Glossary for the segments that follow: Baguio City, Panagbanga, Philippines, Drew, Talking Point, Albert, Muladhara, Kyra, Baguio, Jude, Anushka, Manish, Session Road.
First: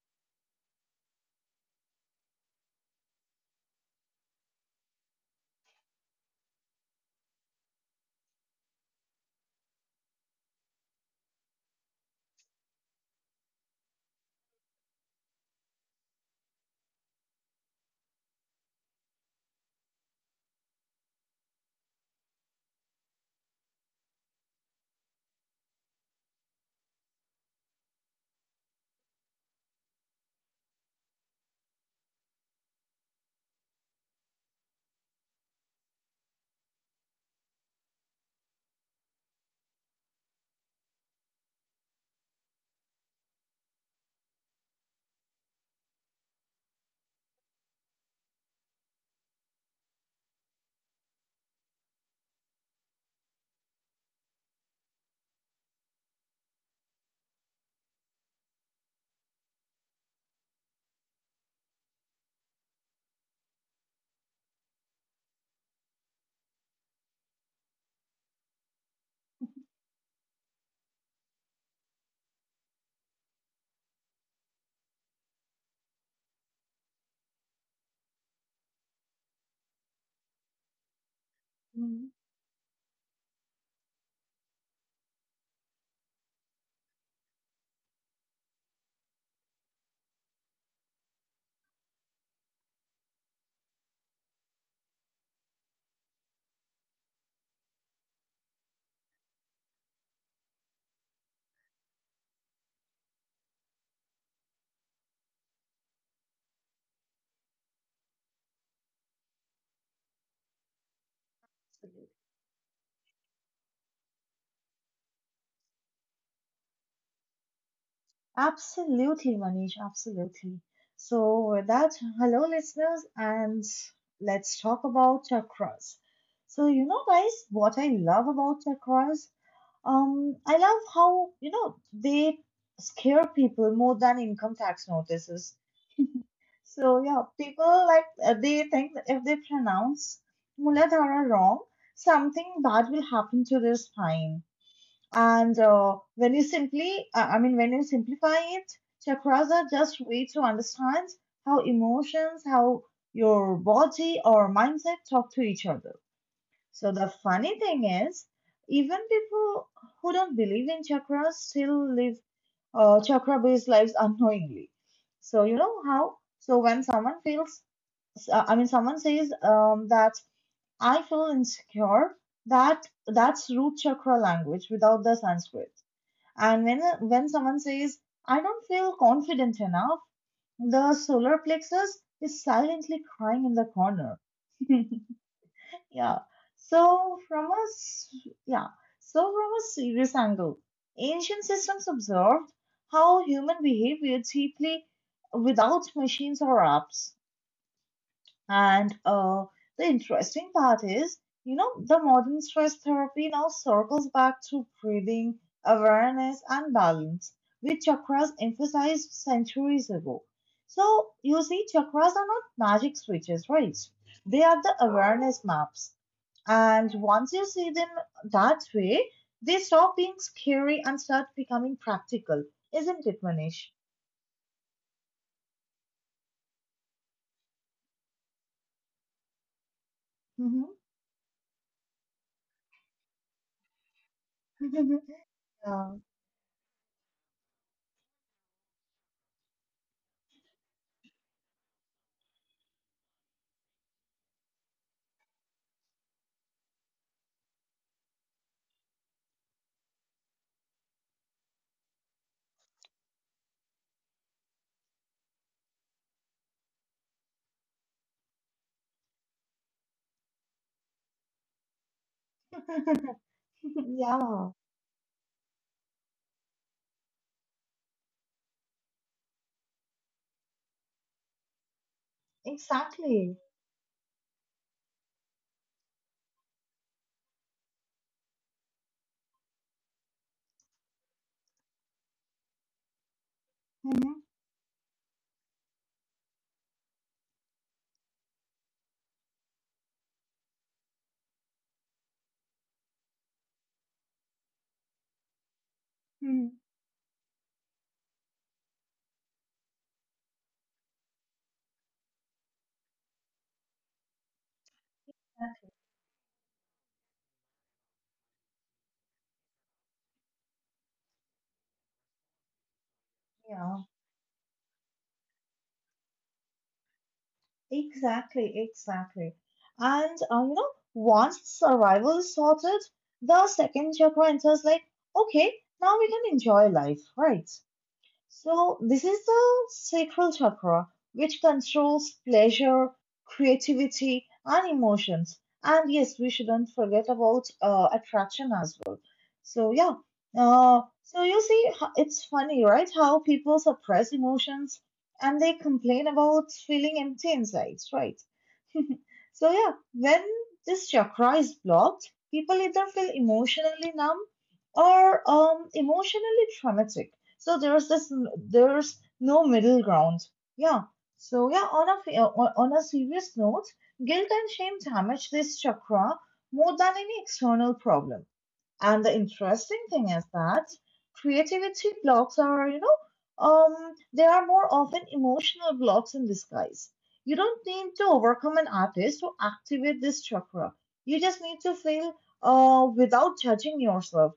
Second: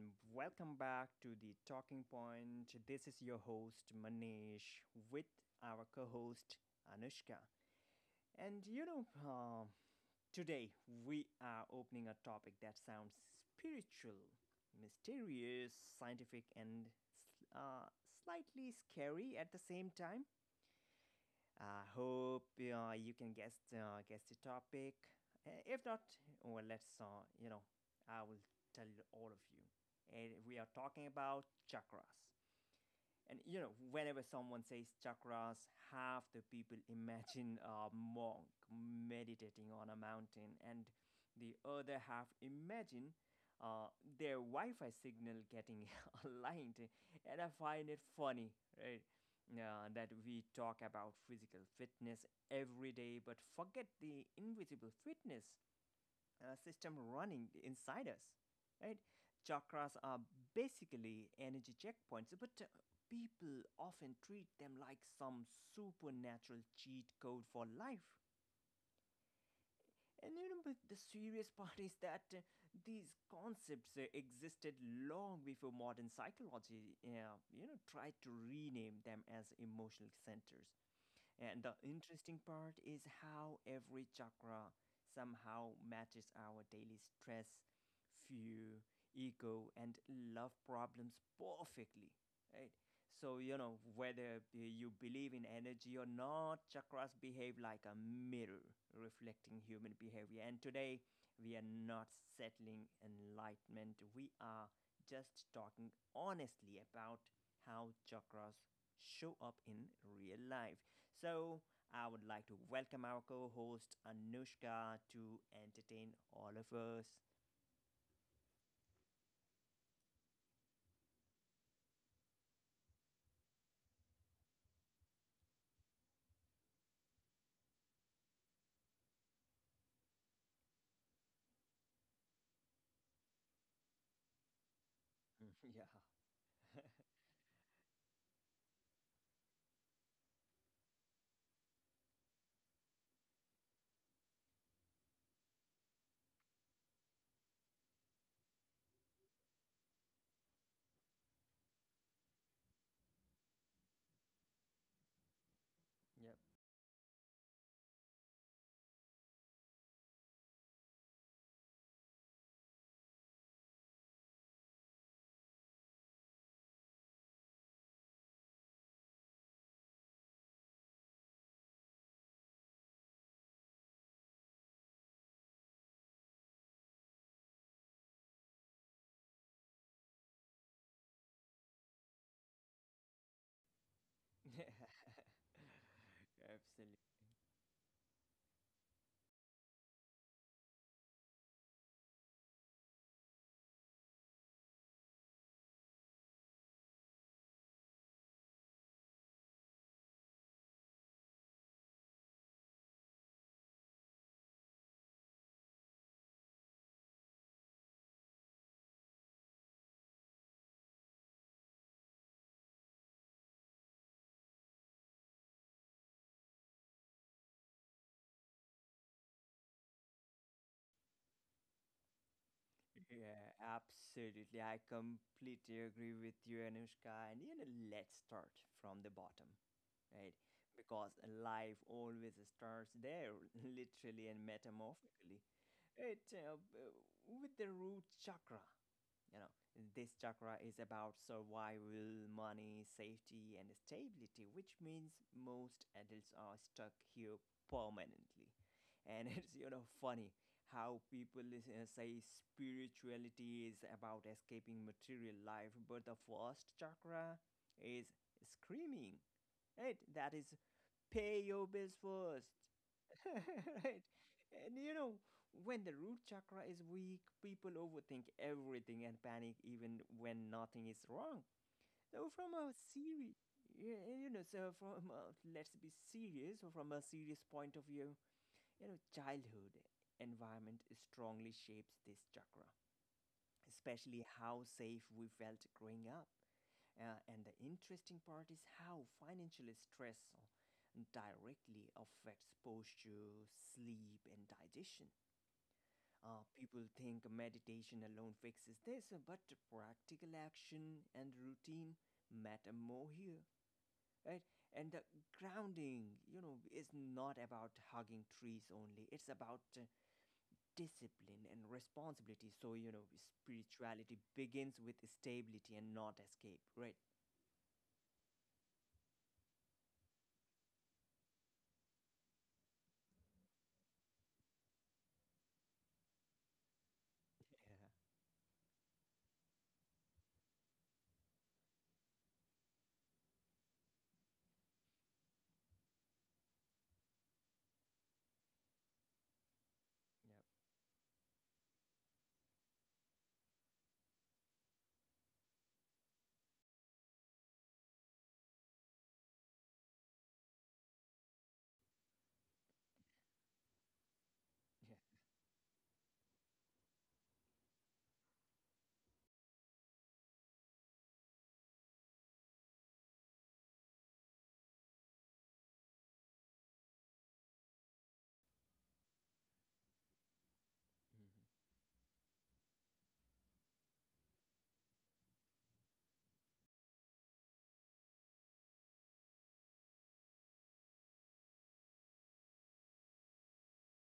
and welcome back to the Talking Point. This is your host Manish with our co host Anushka. And you know, uh, Today we are opening a topic that sounds spiritual, mysterious, scientific, and slightly scary at the same time. I hope you can guess the topic. If not, well, let's uh, you know, I will tell all of you. And we are talking about chakras. And you know, whenever someone says chakras, half the people imagine a monk meditating on a mountain, and the other half imagine uh, their Wi-Fi signal getting aligned. And I find it funny, right? That we talk about physical fitness every day, but forget the invisible fitness system running inside us, right? Chakras are basically energy checkpoints, but people often treat them like some supernatural cheat code for life. And you know, but the serious part is that these concepts existed long before modern psychology, tried to rename them as emotional centers. And the Mhm. interesting part is how every chakra somehow matches our daily stress, fear, ego, and love problems perfectly, right? So, you know, whether you believe in energy or not, chakras behave like a mirror reflecting human behavior. And today, we are not settling enlightenment. We are just talking honestly about how chakras show up in real life. So, I would like to welcome our co host Anushka to entertain all of us. Absolutely, Manish, absolutely. So, with that, hello, listeners, and let's talk about chakras. So, you know, guys, what I love about chakras, I love how, you know, they scare people more than income tax notices. Mm, yeah. So, yeah, people like they think that if they pronounce Muladhara wrong, something bad will happen to their spine. And when you simply, I mean, when you simplify it, chakras are just way to understand how emotions, how your body or mindset talk to each other. yep. So the funny thing is, even people who don't believe in chakras still live chakra-based lives unknowingly. So you know how? So when someone feels, I mean, someone says that I feel insecure, that's root chakra language without the Sanskrit and when someone says, I don't feel confident enough, the solar plexus is silently crying in the corner. Yeah. Absolutely. So yeah, so from a serious angle, ancient systems observed how human behavior deeply without machines or apps. And the interesting part is, you know, the modern stress therapy now circles back to breathing, awareness, and balance, which chakras emphasized centuries ago. So, you see, chakras are not magic switches, right? They are the awareness maps. And once you see them that way, they stop being scary and start becoming practical. Isn't it, Yeah, Manish? absolutely. I completely agree with you, Anushka. And you know, let's start from the bottom, right? Mhm. Because life always starts there, literally and metamorphically. Yeah. It With the root chakra, you know, this chakra is about survival, money, safety, and stability, which means most adults are stuck here permanently. And it's, you know, funny how people say spirituality is about escaping material life, but the first chakra is screaming, right? That is, pay your bills first. Right. Yeah, And you know, when the root chakra is weak, people overthink everything and panic even when nothing is wrong. So from a exactly. serious, you know, so from a, let's be serious, so from a serious point of view, you know, childhood environment strongly shapes this chakra, Mhm, especially how safe we felt growing up. And the interesting part is how financial stress directly affects posture, sleep, and digestion. Mhm. People think meditation alone fixes this, but practical action and routine matter more here. Right? And the grounding, you know, is not about hugging trees only. It's about discipline and responsibility. So, you know, Yeah, spirituality begins with stability and not escape, right? exactly, exactly. And you know, once survival is sorted, the second chakra enters like, okay, now we can enjoy life, right? Yeah, So this is the sacral chakra, which controls pleasure, creativity, and emotions. And yes, we shouldn't forget about attraction as well. So yeah, yeah, so you see, it's funny, right? How people suppress emotions and they complain about feeling empty inside, right? So yeah, when this chakra is blocked, people either feel emotionally numb yeah. or emotionally traumatic. So there's no middle ground. Yeah. So yeah, on a serious note, guilt and shame damage this chakra more than any external problem and the interesting thing is that Mhm. creativity blocks are, you know, um, they are more often emotional blocks in disguise. You don't need to overcome an artist to activate this chakra. You just need to feel without judging yourself.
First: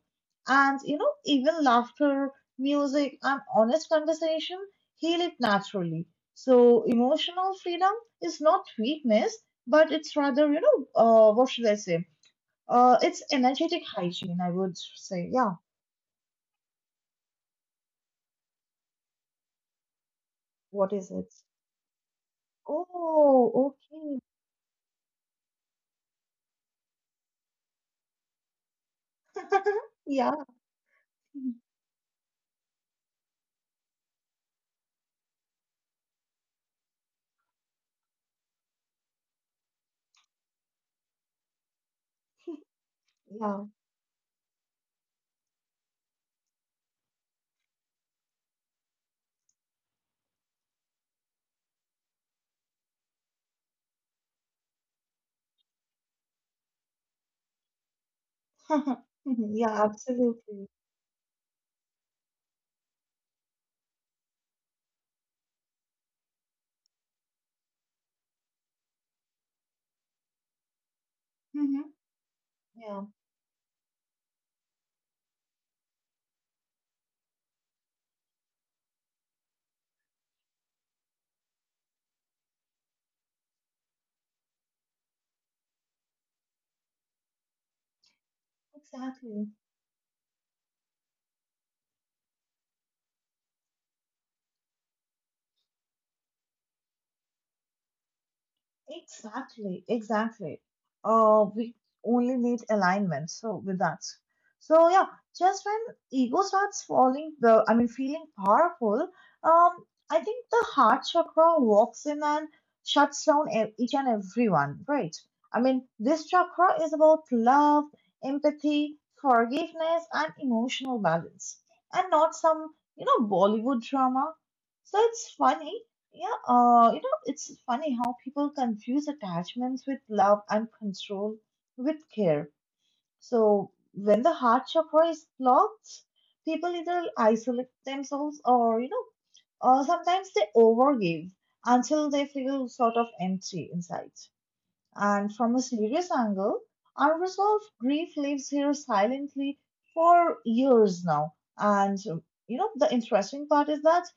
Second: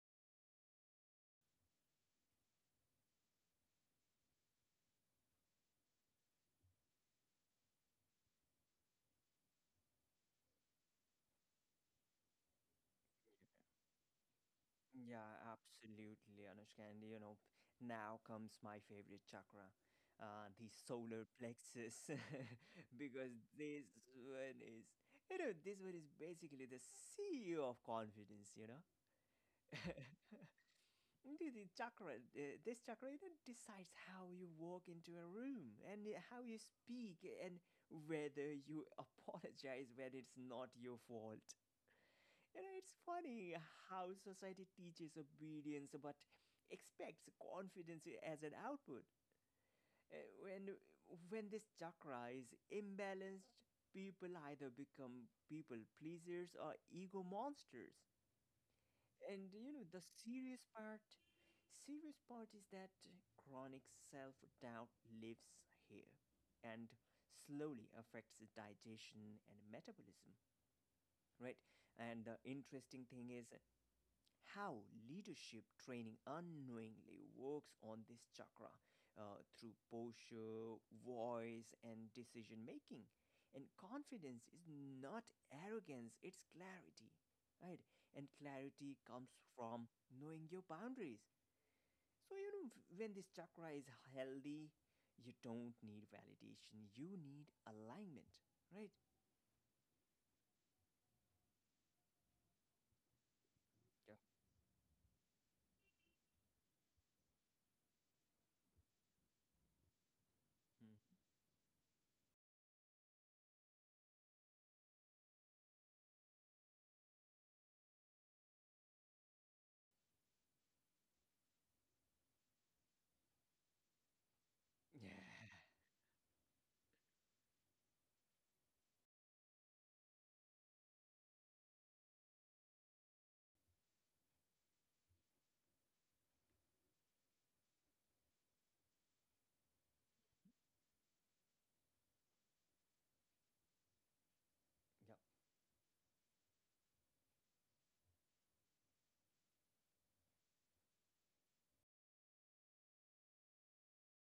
And, you know, even laughter, music, and honest conversation heal it naturally. So emotional freedom is not weakness, but it's rather, you know, what should I say? It's energetic hygiene, I would say. Yeah, Yeah. absolutely, Anushka. And you know, now comes my favorite chakra, the What is solar it? plexus, because Oh, one is, this one is basically the CEO of confidence. You know, okay. Yeah. this chakra, you know, decides how you walk into a room and how you speak and whether you apologize when it's not your fault. You know, it's funny Yeah. how society teaches obedience but expects confidence as an output. Uh, When, when this chakra is imbalanced, people either become people pleasers or ego monsters. And you know, the Yeah, serious absolutely. part, serious part is that chronic self-doubt lives here and slowly affects digestion and metabolism, right? Hmm. And the interesting Yeah, thing is how leadership training unknowingly works on this chakra through posture, voice, and decision making. And confidence is not arrogance, it's clarity, right? And clarity comes exactly. from knowing your boundaries. So, you know, when this chakra is healthy, you don't need validation, you need alignment, right? Exactly, exactly. We only need alignment. So with Yeah. that, so yeah, just when ego starts falling, the I mean, feeling powerful, um, I think the Mm. heart chakra walks in and shuts down each and everyone, right? I mean, this chakra is about love, empathy, forgiveness, and emotional balance, and not some you know Bollywood drama. Yeah. So it's funny yeah, you know, it's funny how people confuse attachments with love and control with care. So when the heart chakra is blocked, people either isolate themselves or, you know, sometimes they overgive until they feel sort of empty inside. Yep. And from a serious angle, unresolved grief lives here silently for years now. And you know, the interesting part is that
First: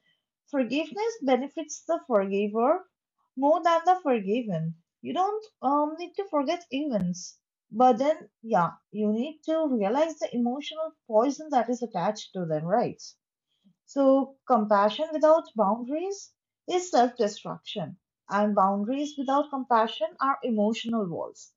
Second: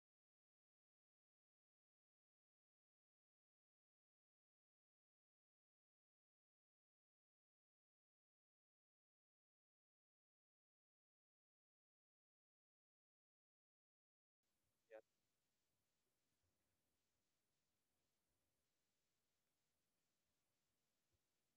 forgiveness benefits the forgiver more than the forgiven. You don't need to forget events, but then, yeah, you need to realize the emotional poison that is attached to them, right? So, compassion without boundaries is self destruction, and boundaries without compassion are emotional walls.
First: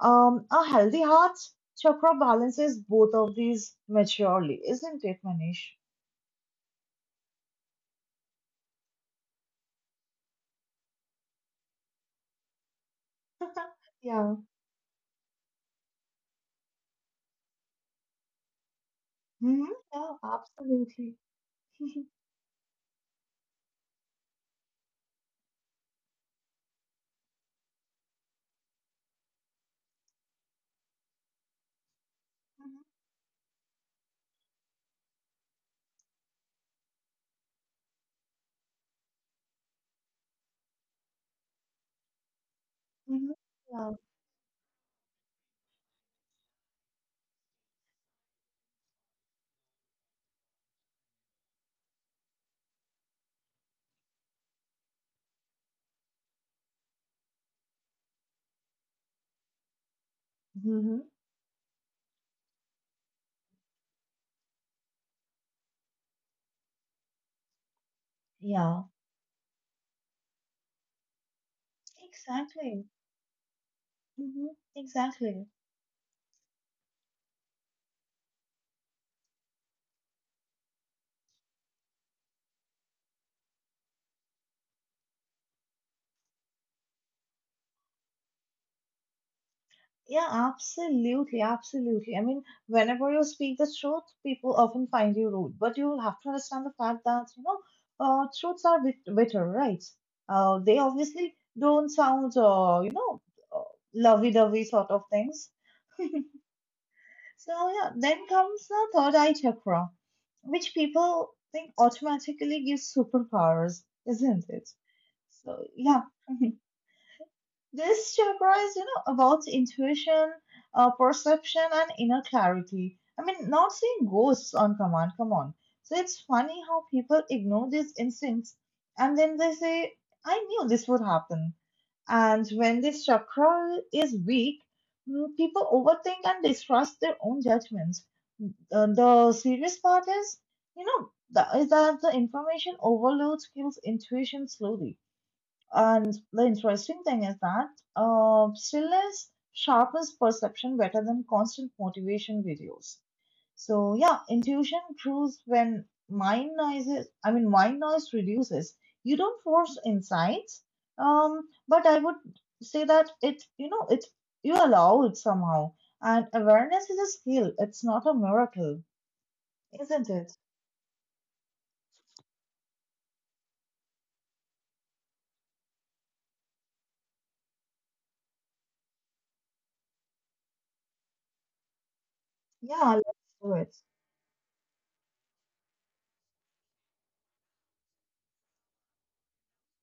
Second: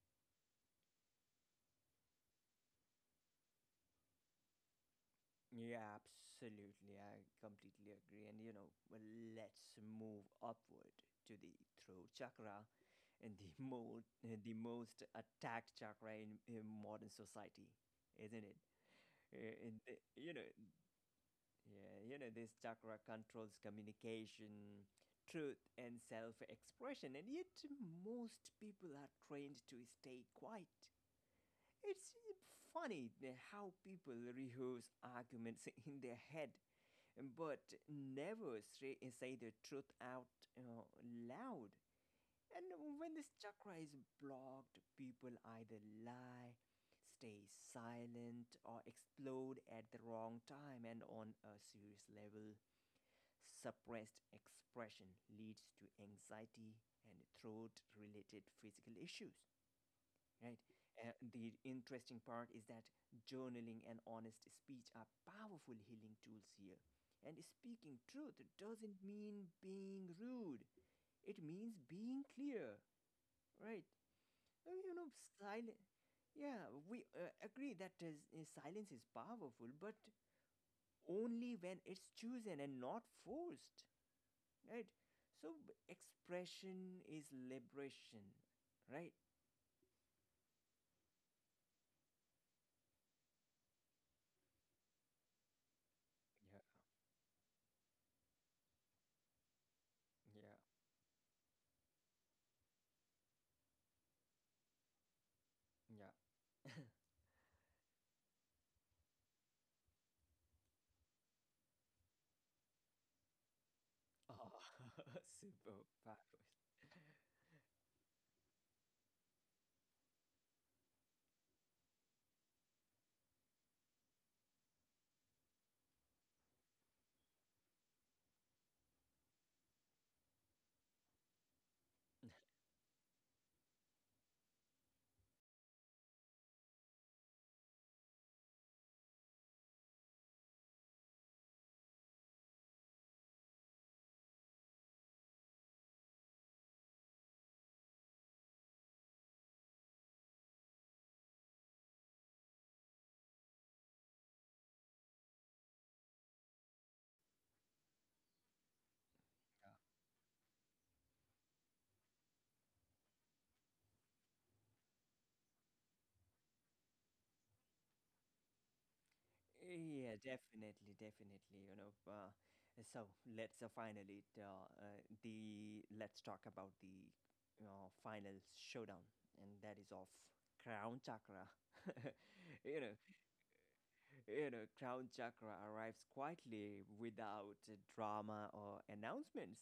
A healthy heart chakra balances both of these maturely, isn't it, Manish? Yeah, absolutely. I completely agree. And you know, well, let's move upward to the throat chakra and the mo Yeah. the most attacked chakra in modern society, isn't it? Hmm. And the, Yeah, you know, absolutely. yeah, You know, this chakra controls communication, truth, and self-expression, and yet most people are trained to stay quiet. It's Hmm. funny how people rehearse arguments in their head but never say the truth out uh, loud. And when this Hmm. chakra is Yeah. blocked, people either lie, stay silent, or explode at the wrong time. And on a serious level, suppressed expression leads to anxiety and throat related physical issues. Right. Hmm. The interesting part is that journaling and honest speech are powerful healing tools here. And speaking truth Yeah. doesn't mean being rude, it means being clear, Exactly. right? Hmm. You know, Exactly. silent. Yeah, we agree that is, silence is powerful, but only when it's chosen and not forced, right? So, expression is liberation, right? Yeah, absolutely, absolutely. I mean, whenever you speak the truth, people often find you rude, but you have to Yeah, understand the fact that, you know, truths are bit bitter, right? yeah, They obviously don't sound, you know, uh, lovey-dovey sort of things. yeah. So, yeah, then comes the third eye chakra, which people think automatically gives superpowers, isn't Oh, it? So, yeah. superpowers. This chakra is, you know, about intuition, perception, and inner clarity. I mean, not seeing ghosts on command, come on. So it's funny how people ignore these instincts and then they say, I knew this would happen. Yeah. And when this chakra is weak, people overthink and distrust their own judgments. The serious part is, is that the information overload kills intuition slowly and the interesting thing is that stillness sharpens perception better than constant motivation videos. So yeah, intuition grows when mind noise is, I mean, mind noise reduces. You don't force insights, but I would say that you know, it you allow it somehow. And awareness is a skill. It's not a miracle, isn't Yeah, it? definitely, definitely. So let's finally the let's talk about the final showdown, and that is of Crown Chakra. You Yeah, know, let's do it. Crown Chakra arrives quietly without drama or announcements.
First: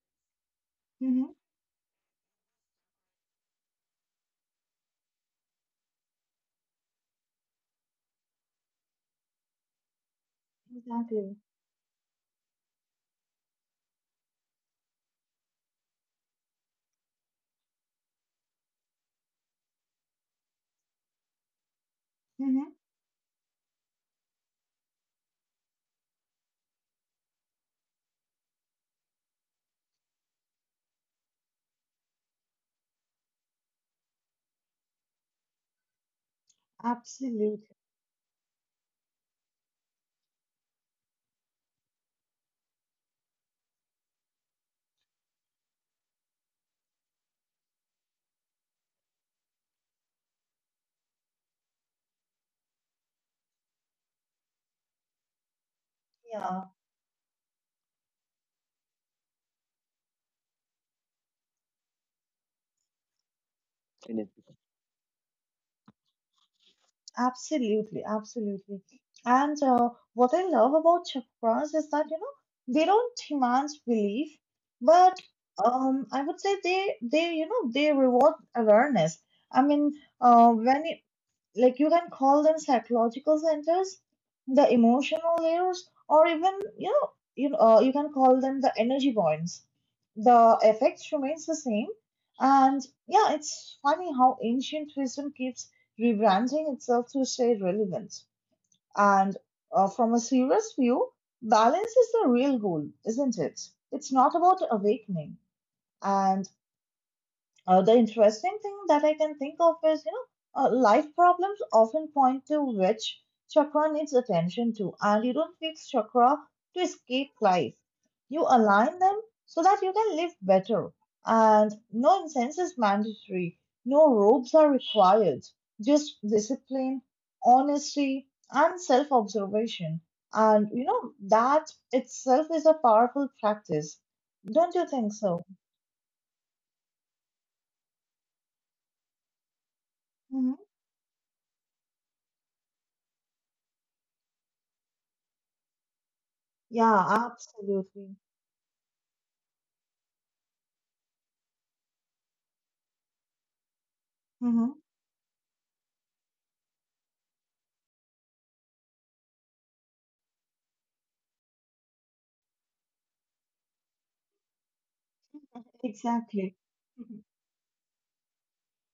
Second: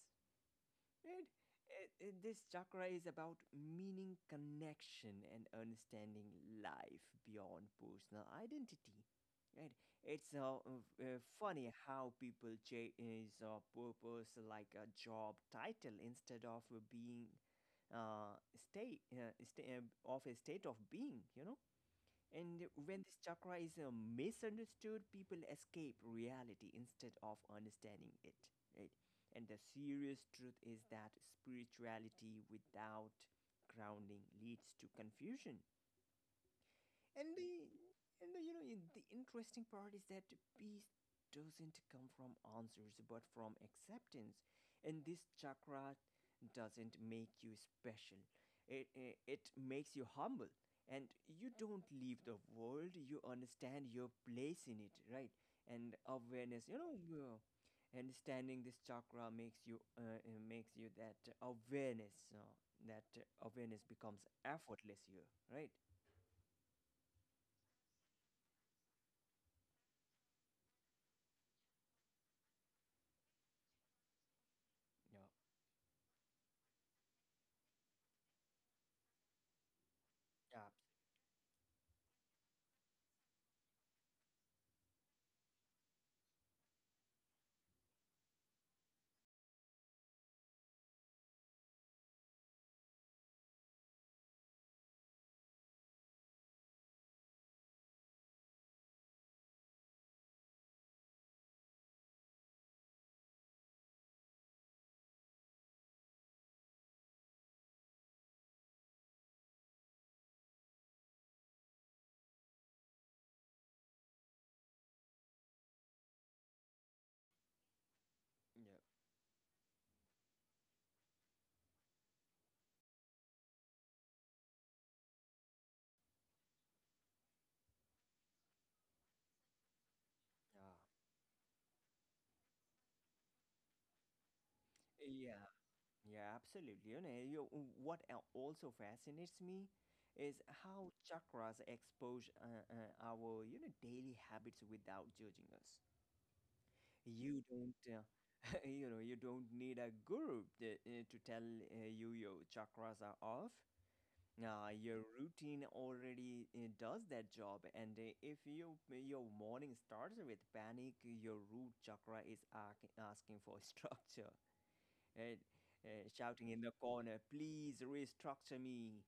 Right? Mm-hmm. This chakra is about meaning, connection, and understanding life beyond personal identity. Right? It's Exactly. funny how people chase purpose like a job title instead of being uh, state sta- of a state of being. You know, and Mm-hmm. when this chakra is misunderstood, people escape reality instead of understanding it. Right? And the serious truth is that spirituality without grounding leads to confusion, and the Absolutely. and the, you know the interesting part is that peace doesn't come from answers but from acceptance. And this chakra doesn't make you special. It makes you humble. And you don't leave the world. You understand your place in it, right? And awareness, you Yeah. know, uh, understanding this chakra makes you that awareness, that awareness becomes effortless here, right? Absolutely, absolutely. And what I love about chakras is that you know they don't demand belief, but I would say they you know they reward awareness. I mean, yeah when like you can call them psychological centers, the emotional layers, or even you know you know, you can call them the energy points. The effect remains the same, and yeah, it's funny how ancient wisdom keeps rebranding itself to stay relevant. And from a serious view, balance is the real goal, isn't it? It's not about awakening. And the interesting thing that I can think of is, you know, life problems often point to which chakra needs attention to, and you don't fix chakra to escape life. You Yeah. align them so that you can live better. And no incense is mandatory, no robes are required, just discipline, honesty, and self observation. And, Yeah. you know, that itself is a powerful practice. Don't you think so? Yeah. Yeah, absolutely. What also fascinates me is how chakras expose our, you know, daily habits without judging us. Yeah, You don't, absolutely. you know, you don't need a guru to tell you your chakras are off. Hmm. Your routine already does that job, and if your morning starts with panic, your root chakra is asking for structure. uh, Shouting in Exactly. the corner, please restructure me.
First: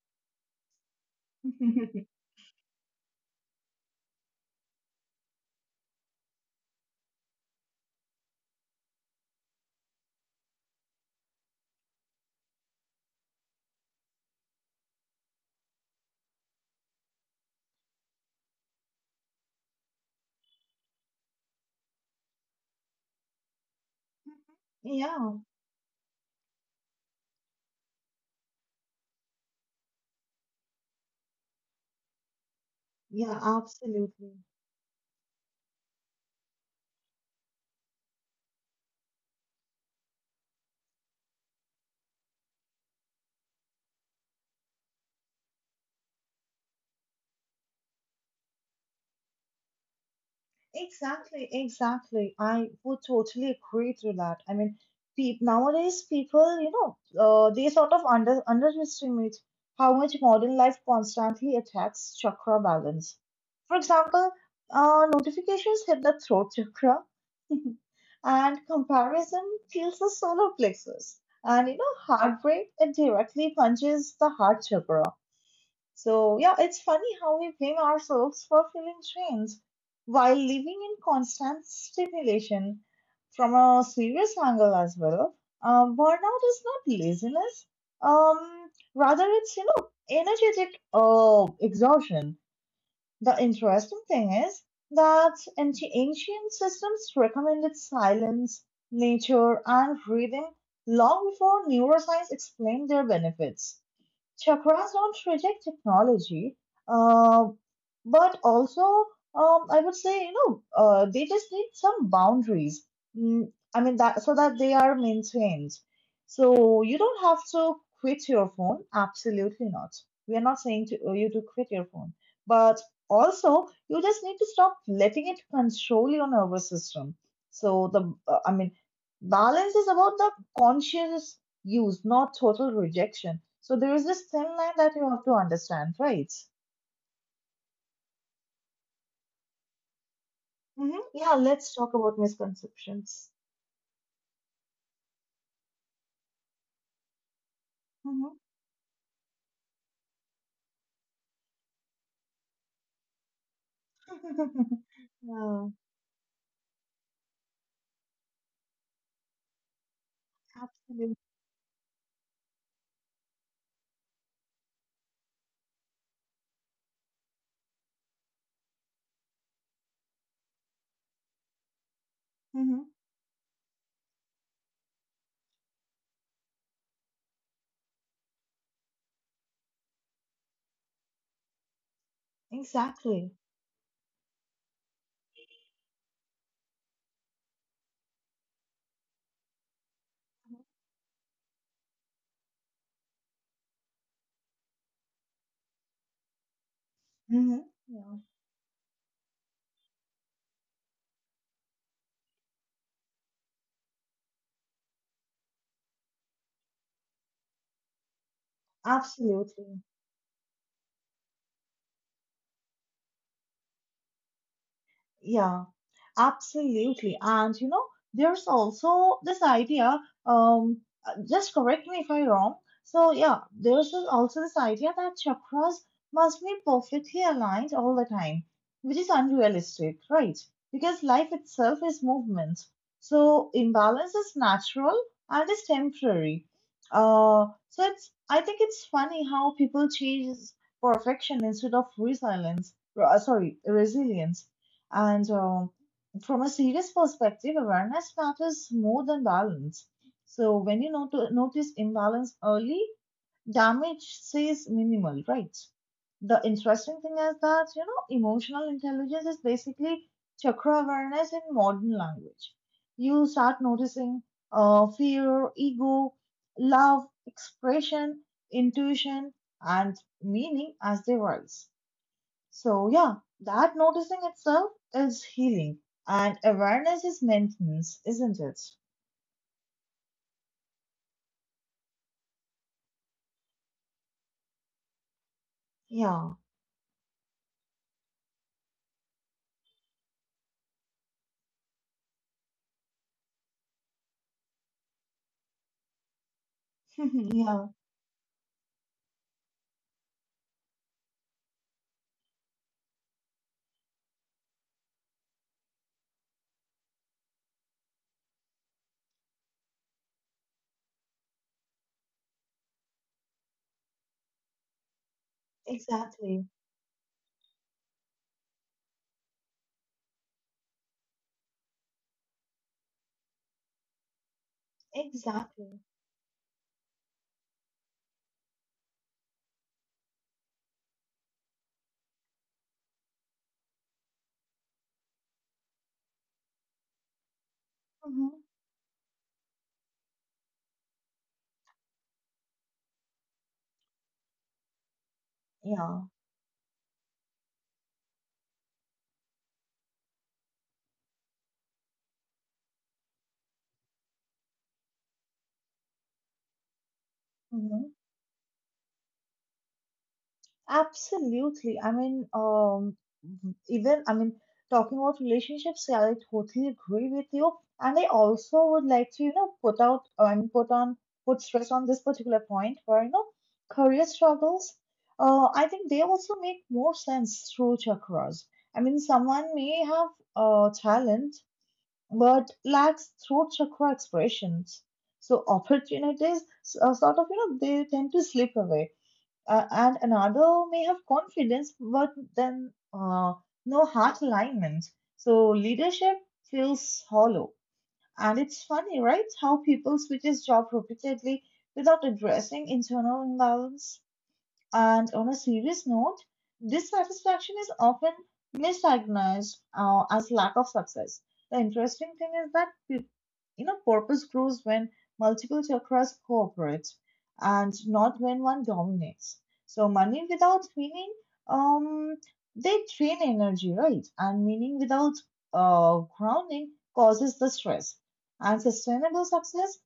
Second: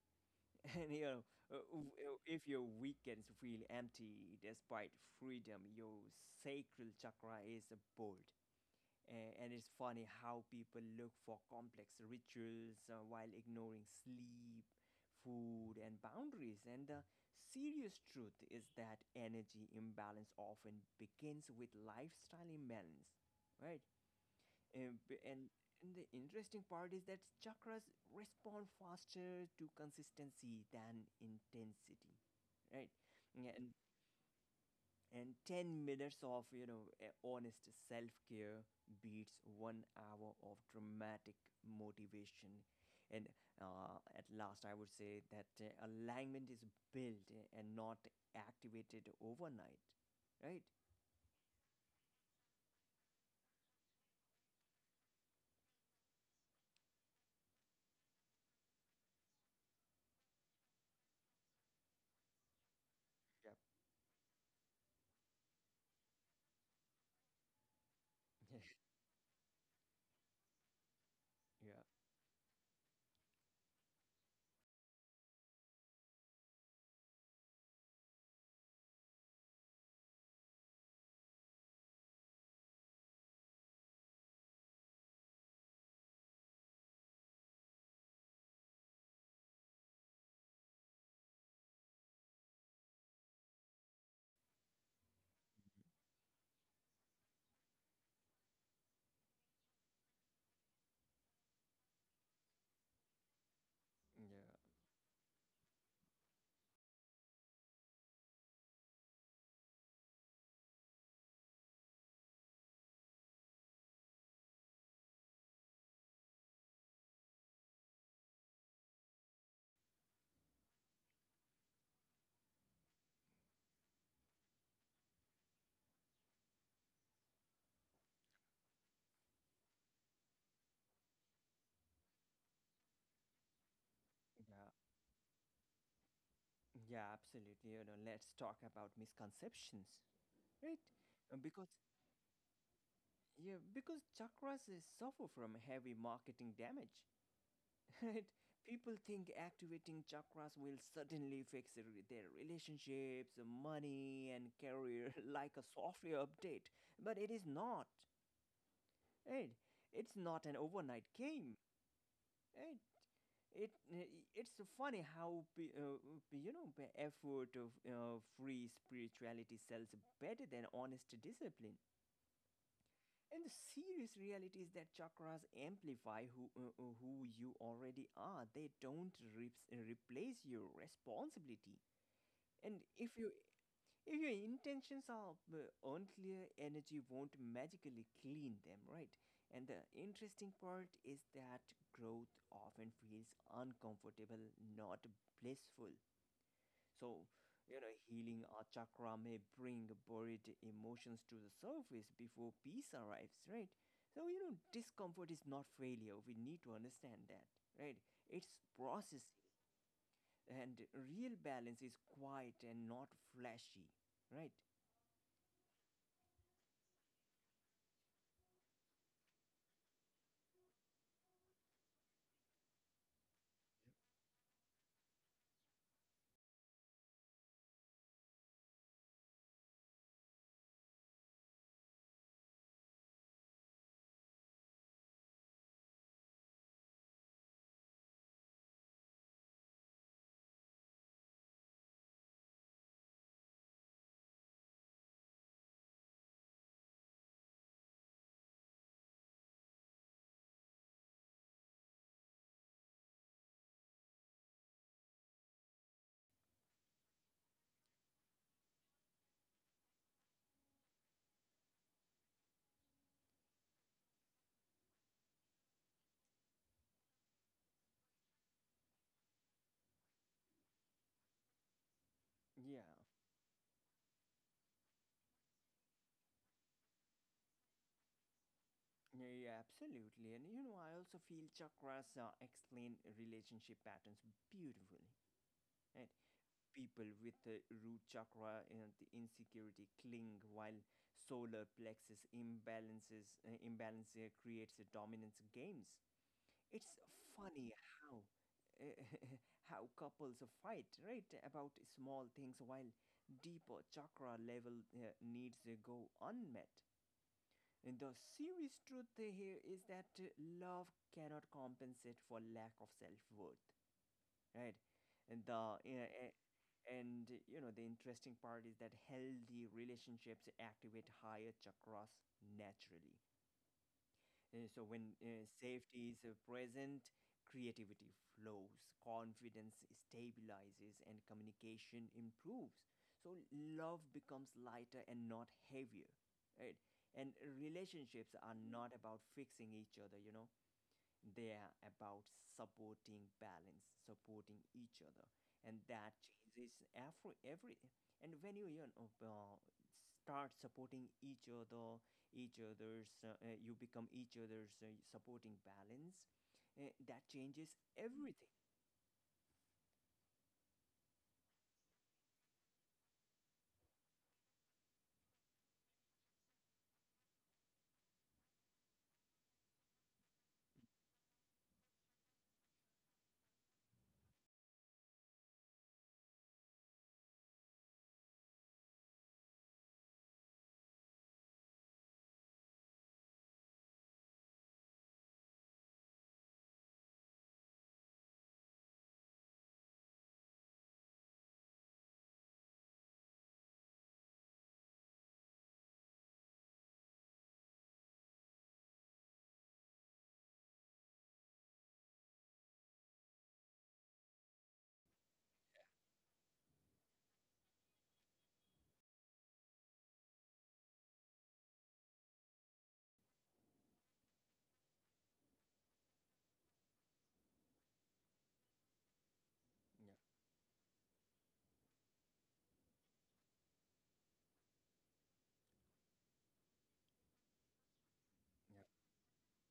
And you know, uh, w- if your weekends feel empty despite freedom, your sacral chakra is bold. A- And it's funny how people look for complex rituals while ignoring sleep, food, and boundaries. And the serious truth is that energy imbalance often begins with lifestyle imbalance, right? um, b- Yeah, and, and the interesting part is that chakras respond faster to consistency than intensity, right? yeah, And absolutely. Ten minutes of, you know, honest self care beats one hour of dramatic motivation. And at last, I would say that alignment is built, and not activated overnight, right? Exactly, exactly. I would totally agree to that. I mean, peop nowadays people, you know, they sort of underestimate how much modern life constantly attacks chakra balance. Yep. For example, notifications hit the throat chakra, and comparison kills the solar plexus and you Yeah, know heartbreak it directly punches the heart chakra so yeah it's funny how we blame ourselves for feeling drained while living in constant stimulation from a serious angle as well, burnout is not laziness, rather it's you know energetic exhaustion. The interesting thing is that anti ancient systems recommended silence, nature, and breathing long before neuroscience explained their benefits. yeah, Chakras don't reject technology, uh, but also, I would say, you know, they just need some boundaries. I mean that so that they are maintained. So you don't have to quit your phone. Absolutely not. We are not saying to you to quit your phone, but also you just need to stop letting it control your nervous system. So I mean, balance is about the conscious use, not total rejection. So there is this yeah, thin yeah. line that you have to understand, right? Yeah, absolutely. You know, let's talk about misconceptions, right? Hmm. Uh, Yeah, Because let's talk about misconceptions. yeah, because chakras is suffer from heavy marketing damage, right? Hmm. People think activating chakras will suddenly fix their relationships, money, and career like a Yeah, software update, but it is not, right? It's not an overnight absolutely. game. Right? It eh, it's funny how you know the effort of free spirituality sells better than honest discipline. Hmm. And the serious reality is that chakras amplify who you already are. They don't replace your responsibility. And Exactly. if your intentions are unclear, energy won't magically clean them, right? And the interesting part is that growth often feels uncomfortable, not blissful. So, Hmm. you know, Yeah, healing a chakra may bring buried emotions to the surface before peace arrives, right? So, you know, discomfort is not failure. We need to understand that, right? It's process, absolutely. and real balance is quiet and not flashy, right? Yeah. Absolutely. And you know, there's also this idea, um, just correct me if I'm wrong. So, yeah, also this idea that chakras must be perfectly aligned all the time, which is unrealistic, right? Because life itself is movement. So, imbalance is natural and is temporary. So it's, I think it's funny how people chase perfection instead of resilience, resilience. And, from a serious perspective, awareness matters more than balance. So when you notice imbalance early, damage stays minimal, right? The interesting thing is that you know emotional intelligence is basically chakra awareness in modern language. You start noticing fear, ego, love, expression, intuition, and meaning as they rise. Yeah. So, yeah, that noticing itself is healing, and awareness is maintenance, isn't it? Yeah, absolutely. And you know, I also feel chakras explain relationship patterns beautifully. Right? Yeah, People with the root chakra and the insecurity cling, while solar plexus imbalances imbalance creates a dominance games. It's funny yeah, how uh, how couples fight, right, about small things, while deeper chakra level needs go unmet. The serious truth here is that love cannot compensate for lack of self-worth, right? And the you know, a- exactly, and you know, the interesting part is that healthy relationships activate higher chakras naturally. So when exactly. safety is present, creativity flows, confidence stabilizes, and communication improves. So love becomes lighter and not heavier, right? And relationships Hmm. are not about fixing each other. They are about supporting balance, supporting each other, and Yeah. that changes every and when you start supporting each other, each other's, you become each other's supporting balance, that changes Mhm. everything. Absolutely. I mean, even, I mean, talking about relationships, yeah, I totally agree with you. And I also would like to, you know, I mean, put stress on this particular point where, you know, career struggles, I think they also make more sense through chakras. I mean, someone may have talent, but lacks throat chakra expressions. So opportunities sort of, you know, they tend to slip away and another may have confidence but then no heart alignment. So leadership feels hollow. And it's funny, right? How people switches job repeatedly without addressing internal imbalance. And on a serious note, dissatisfaction is often misdiagnosed as lack of success. The interesting thing is that you know, purpose grows when multiple chakras cooperate and not when one dominates. So, money Yeah, without meaning, um, they drain energy, right? And meaning without grounding causes the stress. And yeah, sustainable success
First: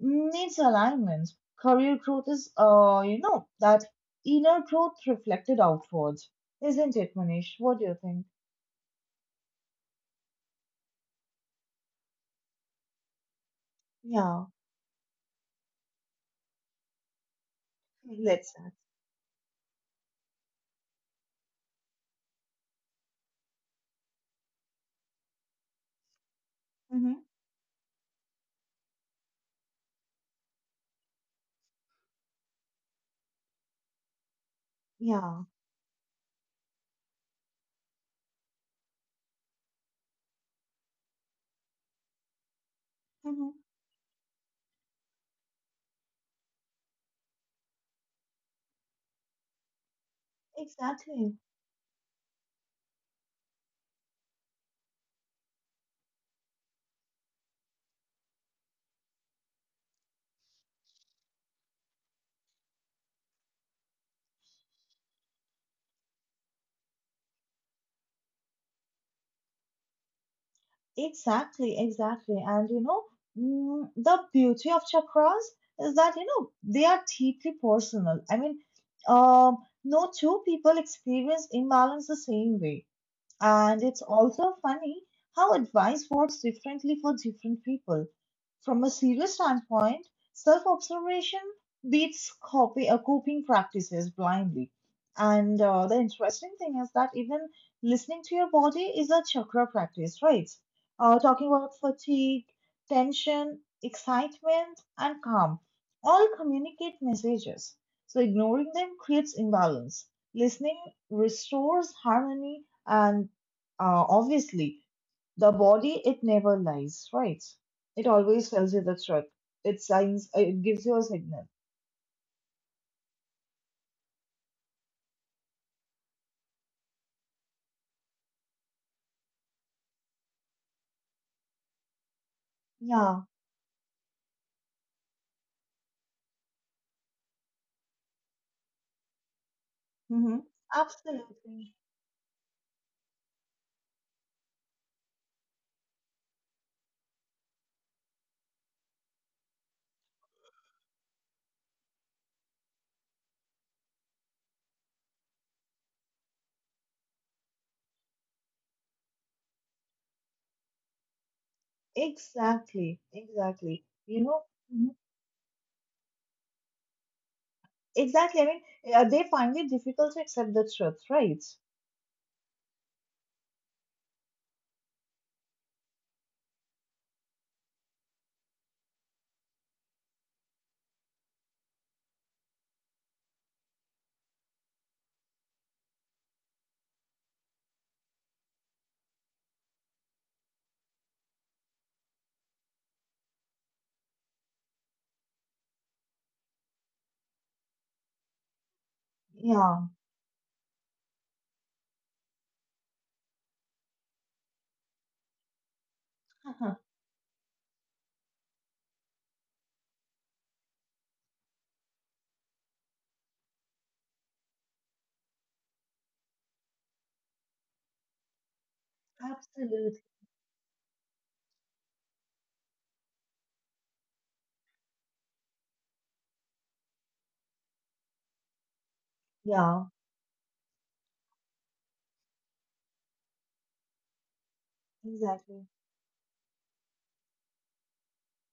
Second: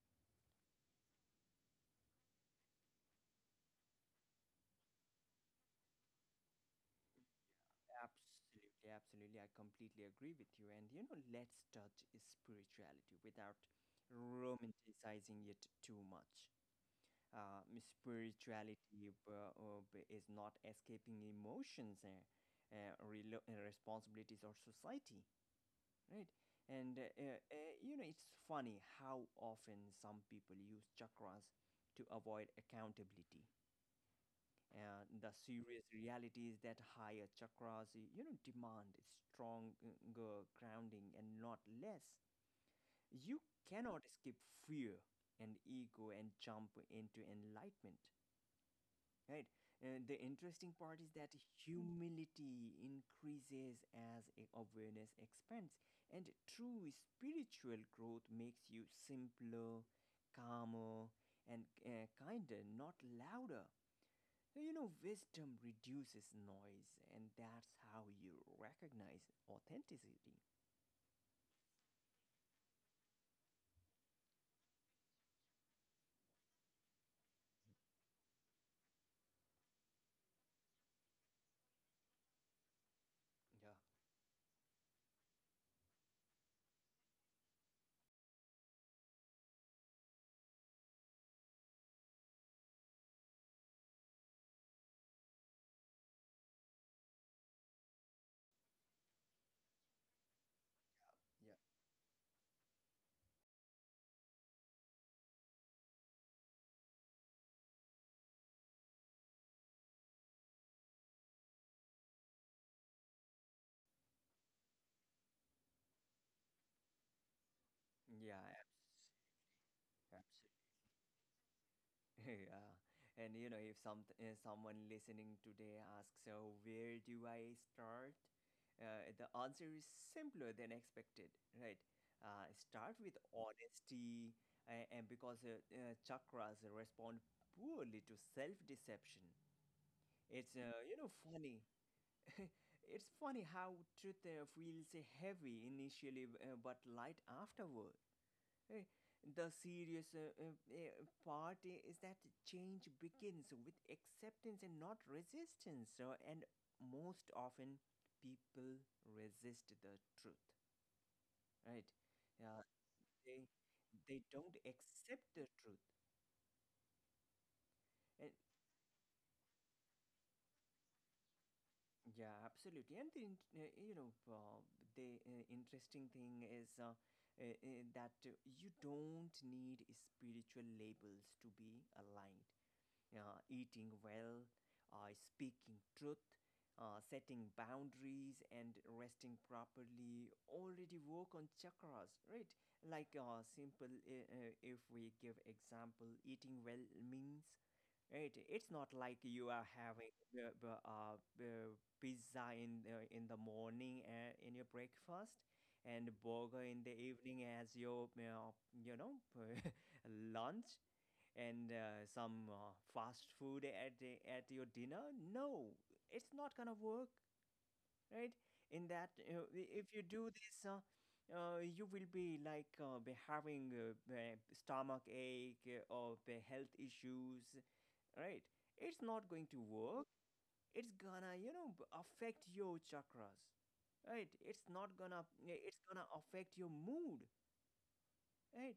needs alignment. Career growth is, that inner growth reflected outward, isn't it, Manish? What do you think? absolutely, absolutely. I completely agree with you. And you know, let's touch spirituality without Yeah, romanticizing it too much. Let's that. Spirituality is not escaping emotions and responsibilities or society, right? And Hmm. You know, it's funny how often some people use chakras to avoid accountability. The Yeah. serious reality is that higher chakras, you know, demand stronger grounding and not less. You Hmm. cannot escape fear and ego and jump into enlightenment. Right. And the interesting part is that Exactly. humility increases as awareness expands, and true spiritual growth makes you simpler, calmer, and kinder, not louder. So, you know, wisdom reduces noise, and that's how you recognize authenticity. Exactly. And you know, the beauty of chakras is that you know they are deeply personal. I mean, um, no two people experience imbalance the same way. Yeah. And it's also funny how advice works differently for different people. From a serious standpoint, self observation beats coping practices blindly. And the interesting thing is that even listening to your body is a chakra practice, right? Yeah. Talking about fatigue, tension, excitement, and calm all communicate messages. So ignoring them creates imbalance. Listening restores harmony and obviously, the body, it never lies, right? It Yeah. always tells you the truth. It it gives you a signal. Yeah. And you know, if someone listening today asks, so where do I start? The answer is simpler than expected, right? Start with Yeah. honesty, and because chakras respond poorly to self-deception. It's Mm-hmm. You know, funny. Absolutely. It's funny how truth feels heavy initially, but light afterward. Eh, The serious part is that change begins with acceptance and not resistance. So, and most often, people resist the truth, right? Yeah, Exactly, they exactly. they You don't know, mhm. accept the truth. And Exactly. I mean, they find it difficult to accept the truth, right? yeah, absolutely. And you know, the interesting thing is that you don't need spiritual labels to be aligned. Eating well, speaking truth, setting boundaries, and resting properly already work on chakras, right? Like simple, if we give example, eating well means, right. It's not like you are Yeah. having pizza in the morning in your breakfast and burger Uh in the huh. evening as you know, lunch and some fast food at your dinner. No, it's not gonna work, right? In that, you know, if you Absolutely. do this, you will be like, be having stomach ache, or the health issues, right? It's not going to work. Yeah, It's gonna, you know, affect your chakras, right? It's not gonna, it's exactly. gonna affect your mood. Right.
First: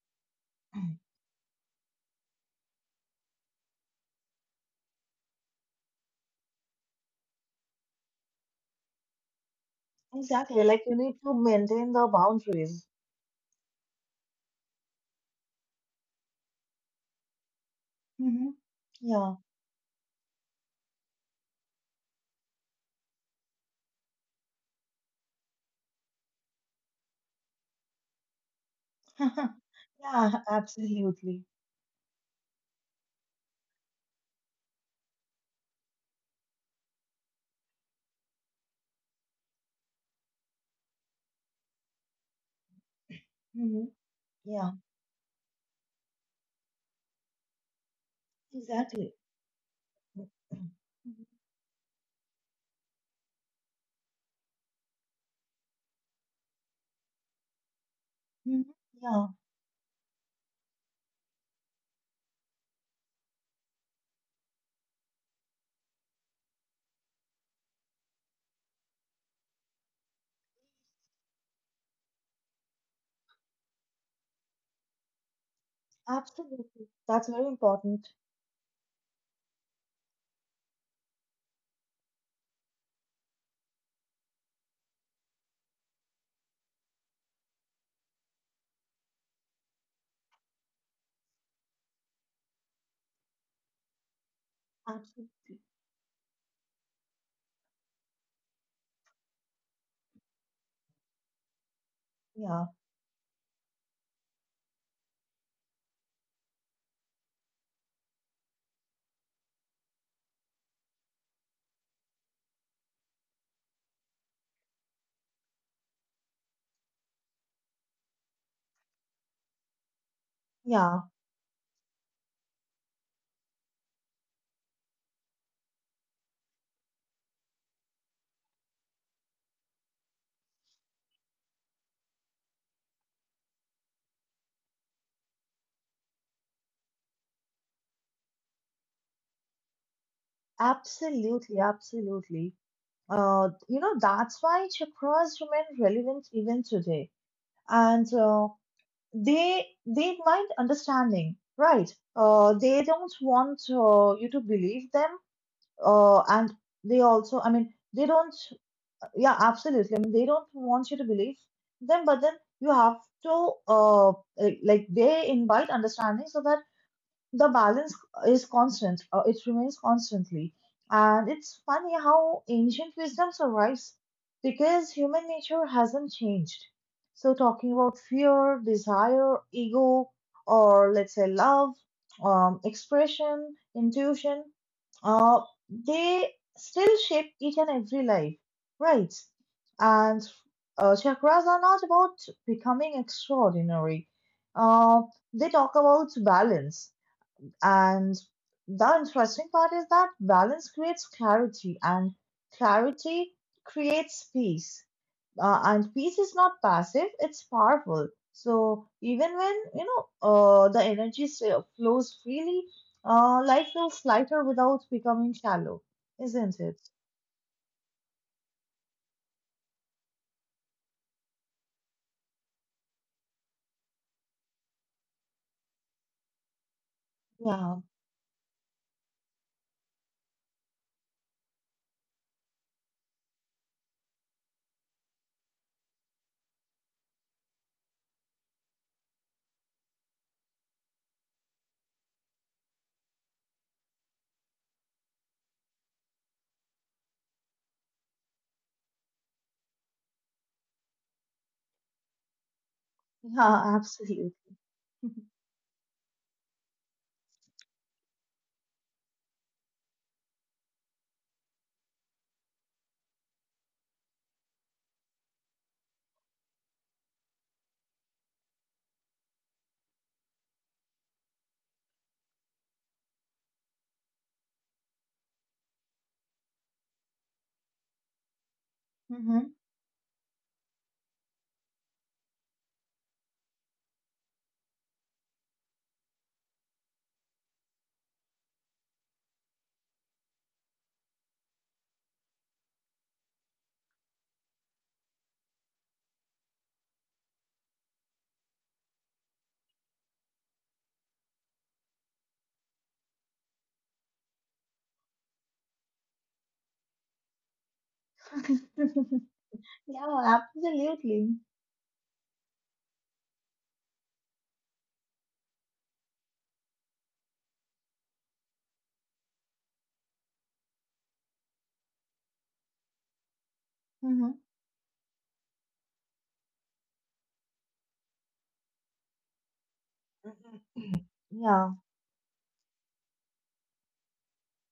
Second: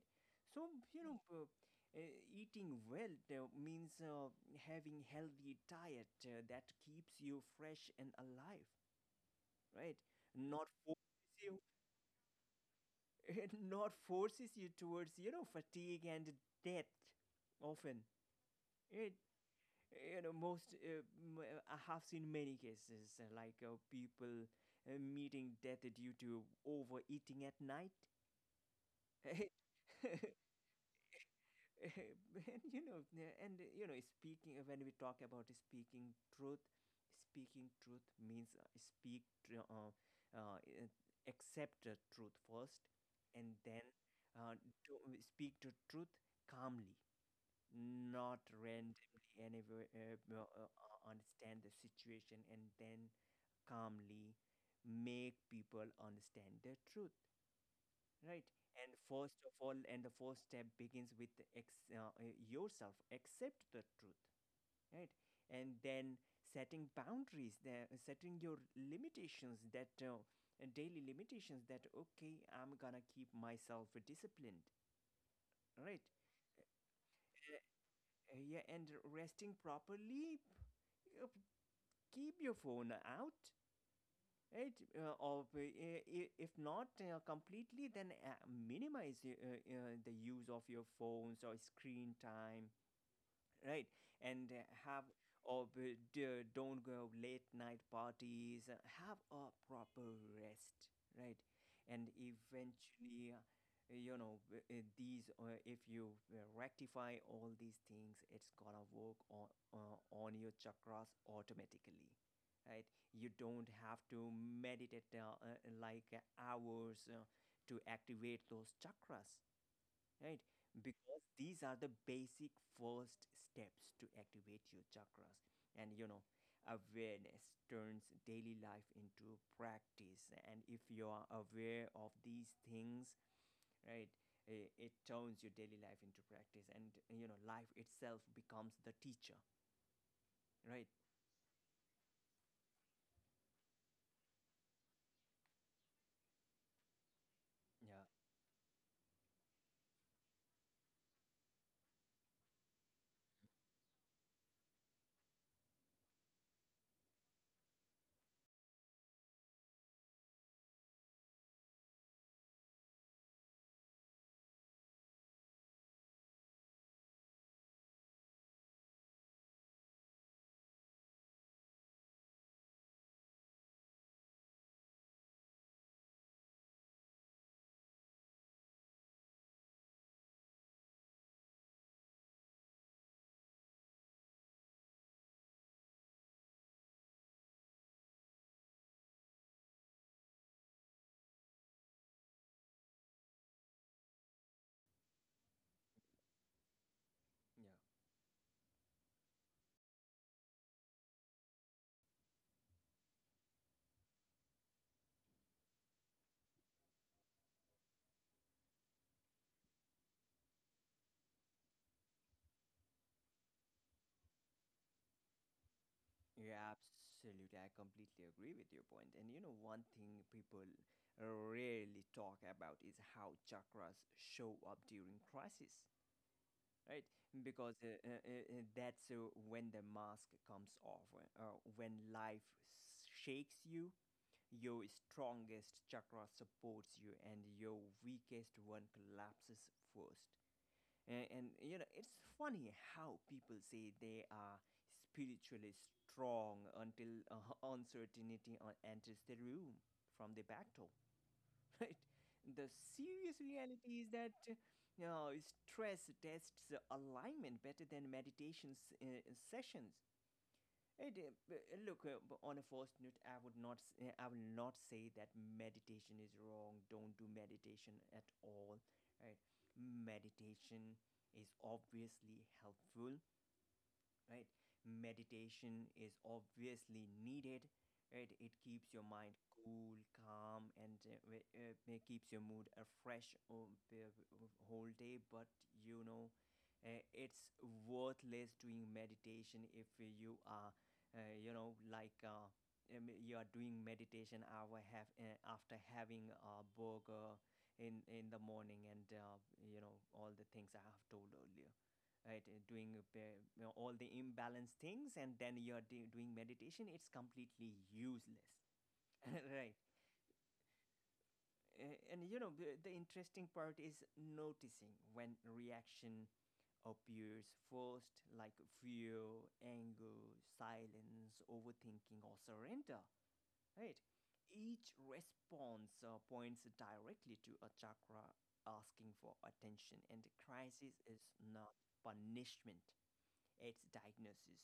So, you know, eating well means having healthy diet that keeps you fresh and alive, right? Exactly. Not Like, you need to forces you, maintain the boundaries. it not forces you towards, you know, fatigue and death often. Hmm. It, Yeah. you know, I have seen many cases, like, people meeting death due to overeating at night. Yeah, absolutely. And you know, yeah, and you know, speaking, when we talk about speaking truth, speaking truth means, uh, eh, accept the truth first, and Hmm. then uh, Yeah. to speak the truth calmly, not randomly, Exactly. and if, Mhm. Understand the situation, and then calmly make people understand the truth, right? Mhm. And Yeah, first of all, and the first step begins with yourself accept the truth, right? And then setting boundaries, setting your limitations, that daily limitations, that okay, I'm gonna keep myself disciplined, right? absolutely. That's very important. Yeah, and resting properly, uh, keep your phone out. Right. If not completely, then minimize the use of your phones or screen time, right? And have Absolutely. Don't go late night parties. Have a proper rest, right? And Yeah, eventually, you know, these if you rectify all these things, it's gonna work on your chakras automatically, right? You don't have to meditate like hours to activate those chakras, right? yeah, Because these are the basic first steps to activate your chakras. And you know, awareness turns daily life into practice. And if you are aware of these things, right, it turns your daily life into practice. And you know, life itself becomes the teacher, right? absolutely, absolutely. You know, that's why chakras remain relevant even today. And Yeah, they mind understanding, right? They don't want you to believe them. And they also, I mean, they don't. Yeah, absolutely. I mean, they don't want you to believe them, but then you have to like they invite understanding so that the balance is constant, it remains constantly. And it's funny how ancient wisdom survives because human nature hasn't changed. So talking about fear, desire, ego, or let's say love, expression, intuition, uh, they still shape each and every life, right? And chakras are not about becoming extraordinary. uh, they talk about balance. yeah. And the interesting part is that balance creates clarity, and clarity creates peace. And peace is not passive, it's powerful. So even when, you know, the energy flows freely, life feels lighter without becoming shallow, isn't Yeah, it? absolutely. I completely agree with your point. And you know, one thing people rarely talk about is how chakras show up during crisis, right? Yeah, Because that's when the mask comes off, when life shakes you. Your strongest chakra supports you, and your weakest one collapses first. And you know, it's funny how people say they are spiritually strong until uncertainty enters the room from the back door. Right. The serious yeah, reality is absolutely. that you know, stress tests alignment better than meditation sessions. Look, on a first note, I would not, s- I will not say that meditation is wrong. Don't do meditation at all, right? Meditation is obviously helpful, right? Meditation is obviously needed, right? It keeps your mind Mhm. cool, calm, and it keeps your mood fresh the whole day. But you know, it's worthless doing meditation if you are, you know, like, you are doing meditation after having a burger in the morning and you know, all the things I have told earlier, right? Doing all the imbalanced things, and then you're doing meditation, it's completely useless. Right. Yeah, absolutely. And you know, the interesting part is noticing when reaction appears first, like fear, anger, silence, overthinking, or surrender, right? Mhm. Each response points directly to a chakra asking for attention, and the crisis is Yeah, not punishment, it's diagnosis.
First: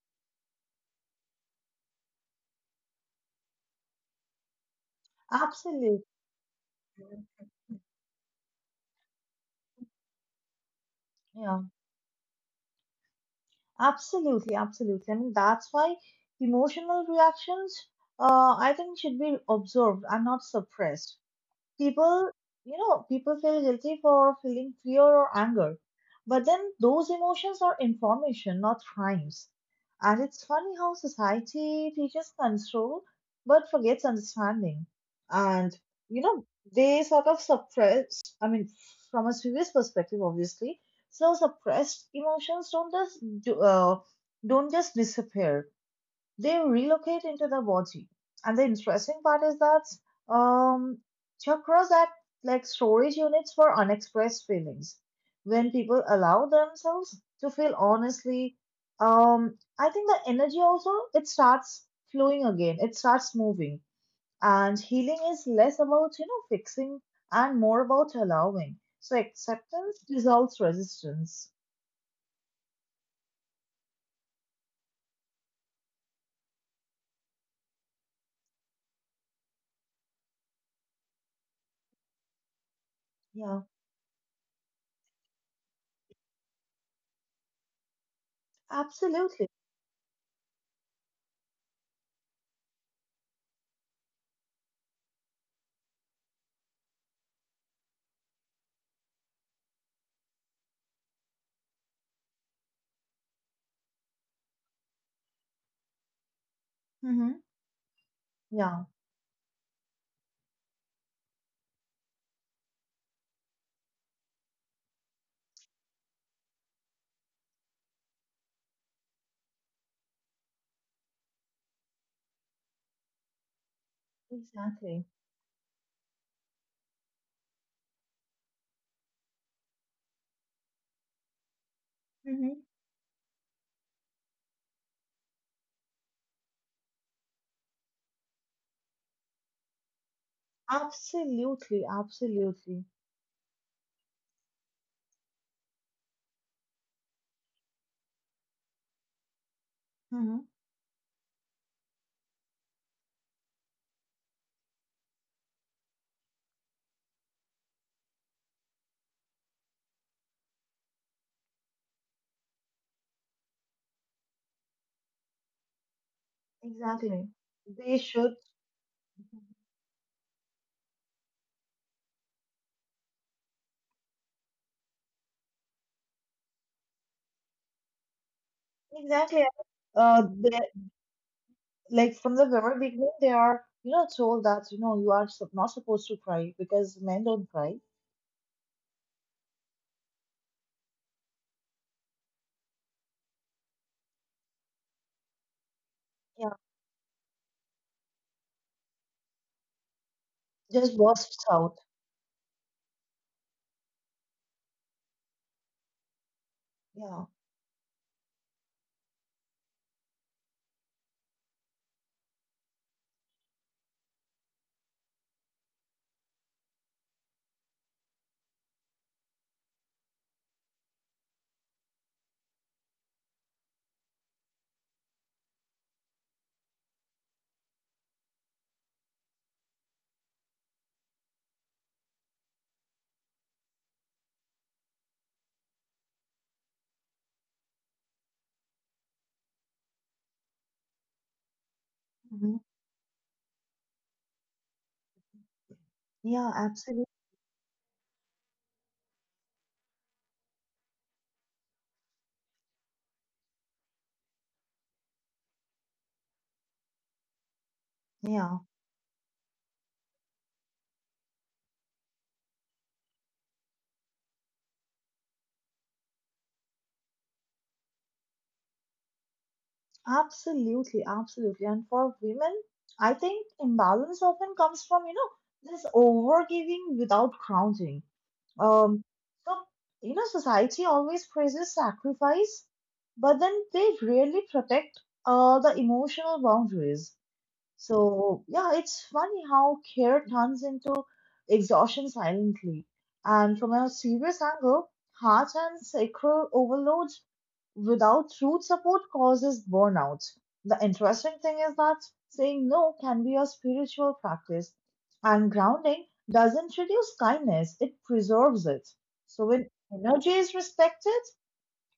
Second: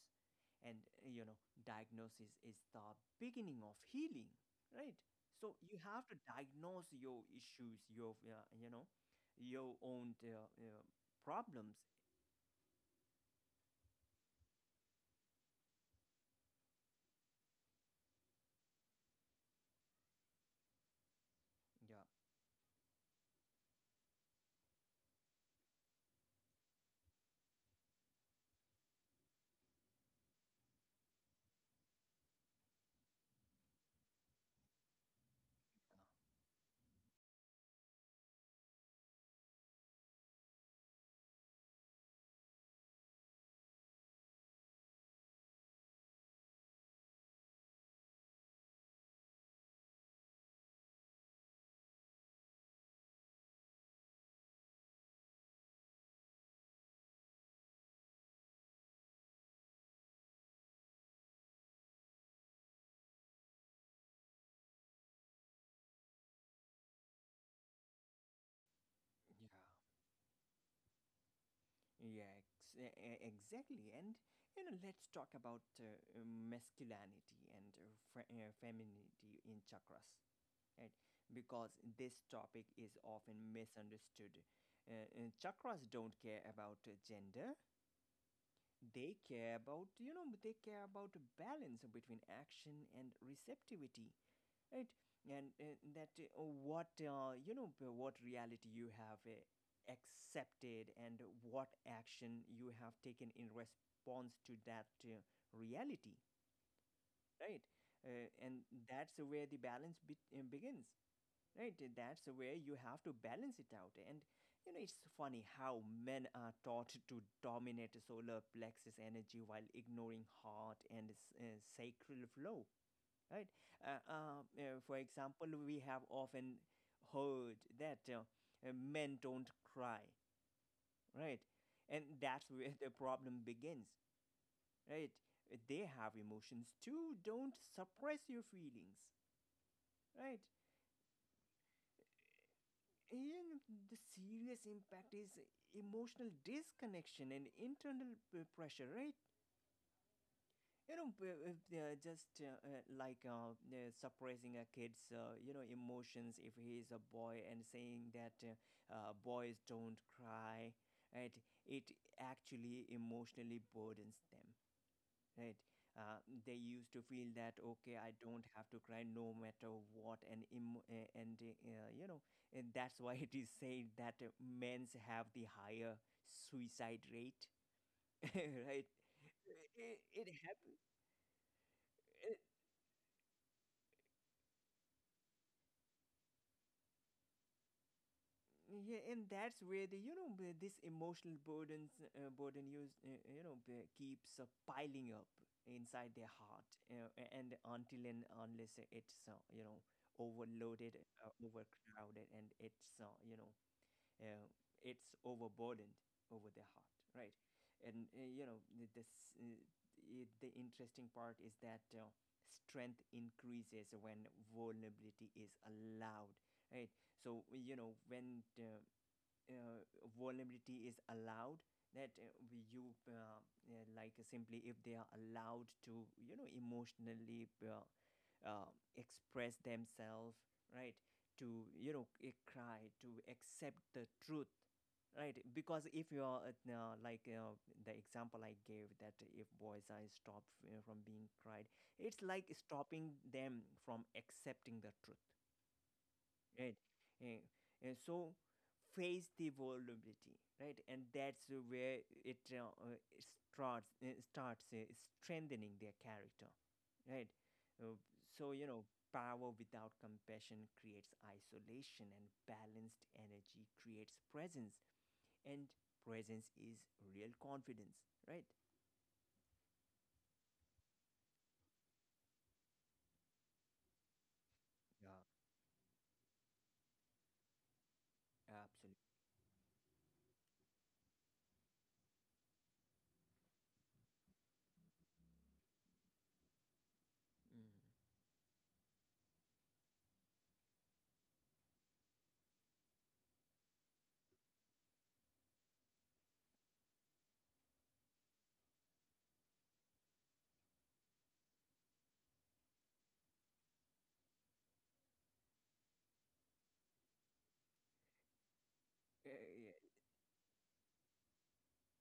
And you know, diagnosis is the beginning of healing, right? So you absolutely. have to diagnose your issues, your you know, your own Yeah. problems. Absolutely, absolutely. I mean, that's why emotional reactions, I think, should be observed and not suppressed. Yeah. People, you know, people feel guilty for feeling fear or anger, but then those emotions are information, not crimes. And it's funny how society teaches control but forgets understanding. And you know, they sort of suppress, I mean, from a serious perspective, obviously. So suppressed emotions do, uh, don't just disappear, they relocate into the body. And the interesting part is that chakras act like storage units for unexpressed feelings. When people allow themselves to feel honestly, I think the energy also it starts flowing again. It starts moving, and healing is less about you know fixing and more about allowing. So uh, acceptance dissolves resistance. yeah exactly. And you know, let's talk about masculinity and femininity in chakras, right? Because this topic is often Yeah, misunderstood. Chakras don't care about gender. They absolutely. care about, you know, they care about balance between action and receptivity, right? And you know, what reality you have accepted and what action you have taken in response to that reality, Hmm. right? And Yeah, that's where the begins, right? That's where you have to balance it out. And you know, it's funny how men are taught to dominate solar plexus energy while ignoring heart and sacral flow, right? For exactly. example, we have often heard that men don't cry, right? And that's Mm-hmm. where the problem begins, right? They have emotions too, don't suppress your feelings, right? Absolutely, absolutely. And the serious impact is emotional disconnection and internal pressure, right? Hmm. You know, if they just like, suppressing a kid's, you know, emotions, if he is a boy and saying that boys don't cry, right? It actually emotionally burdens them. Right. Uh, they used to feel Exactly. that okay, They I should. don't have to cry no matter what, and you know, and that's why it is said that men's have the higher suicide rate, right? Exactly. It, it They, like from happens. the very beginning, they are, you know, told that, you know, you are not supposed to cry because men don't cry. Yeah, and that's where the, you know, this emotional burdens burden you, you know, keeps piling up inside their Yeah. heart, and until and unless it's, you know, overloaded, Just bursts out. overcrowded, and it's, you know, uh, it's overburdened over their heart, Yeah. right? And you know, the- this I the interesting part is that strength increases when vulnerability is allowed, right? So you know, when uh, vulnerability is allowed, that you like, simply if they are allowed to, you know, emotionally uh, express themselves, right? To, you know, cry, to accept the truth, right? Because if you are, like, the example I gave, that if boys are stopped from being cried, it's like Hmm. stopping them from accepting the truth, Yeah, right? absolutely. And, and so face the vulnerability, right? And that's where it, it starts starts strengthening their character, right. Uh, so Yeah. you know, power without compassion creates isolation, and balanced energy creates presence, and presence is real confidence, right? Absolutely, absolutely. And for women, I think imbalance often comes from, Yeah. you know, this overgiving without grounding. Absolutely. Um, so, you know, society always praises sacrifice, but then they rarely protect the emotional boundaries. Mm. So, yeah, it's funny how care turns into exhaustion silently. And from a serious angle, heart and sacral overload without root support causes burnout. The interesting thing is that saying no can be a spiritual practice, and grounding doesn't reduce kindness, it preserves it. Uh, So, when yeah, energy is respected,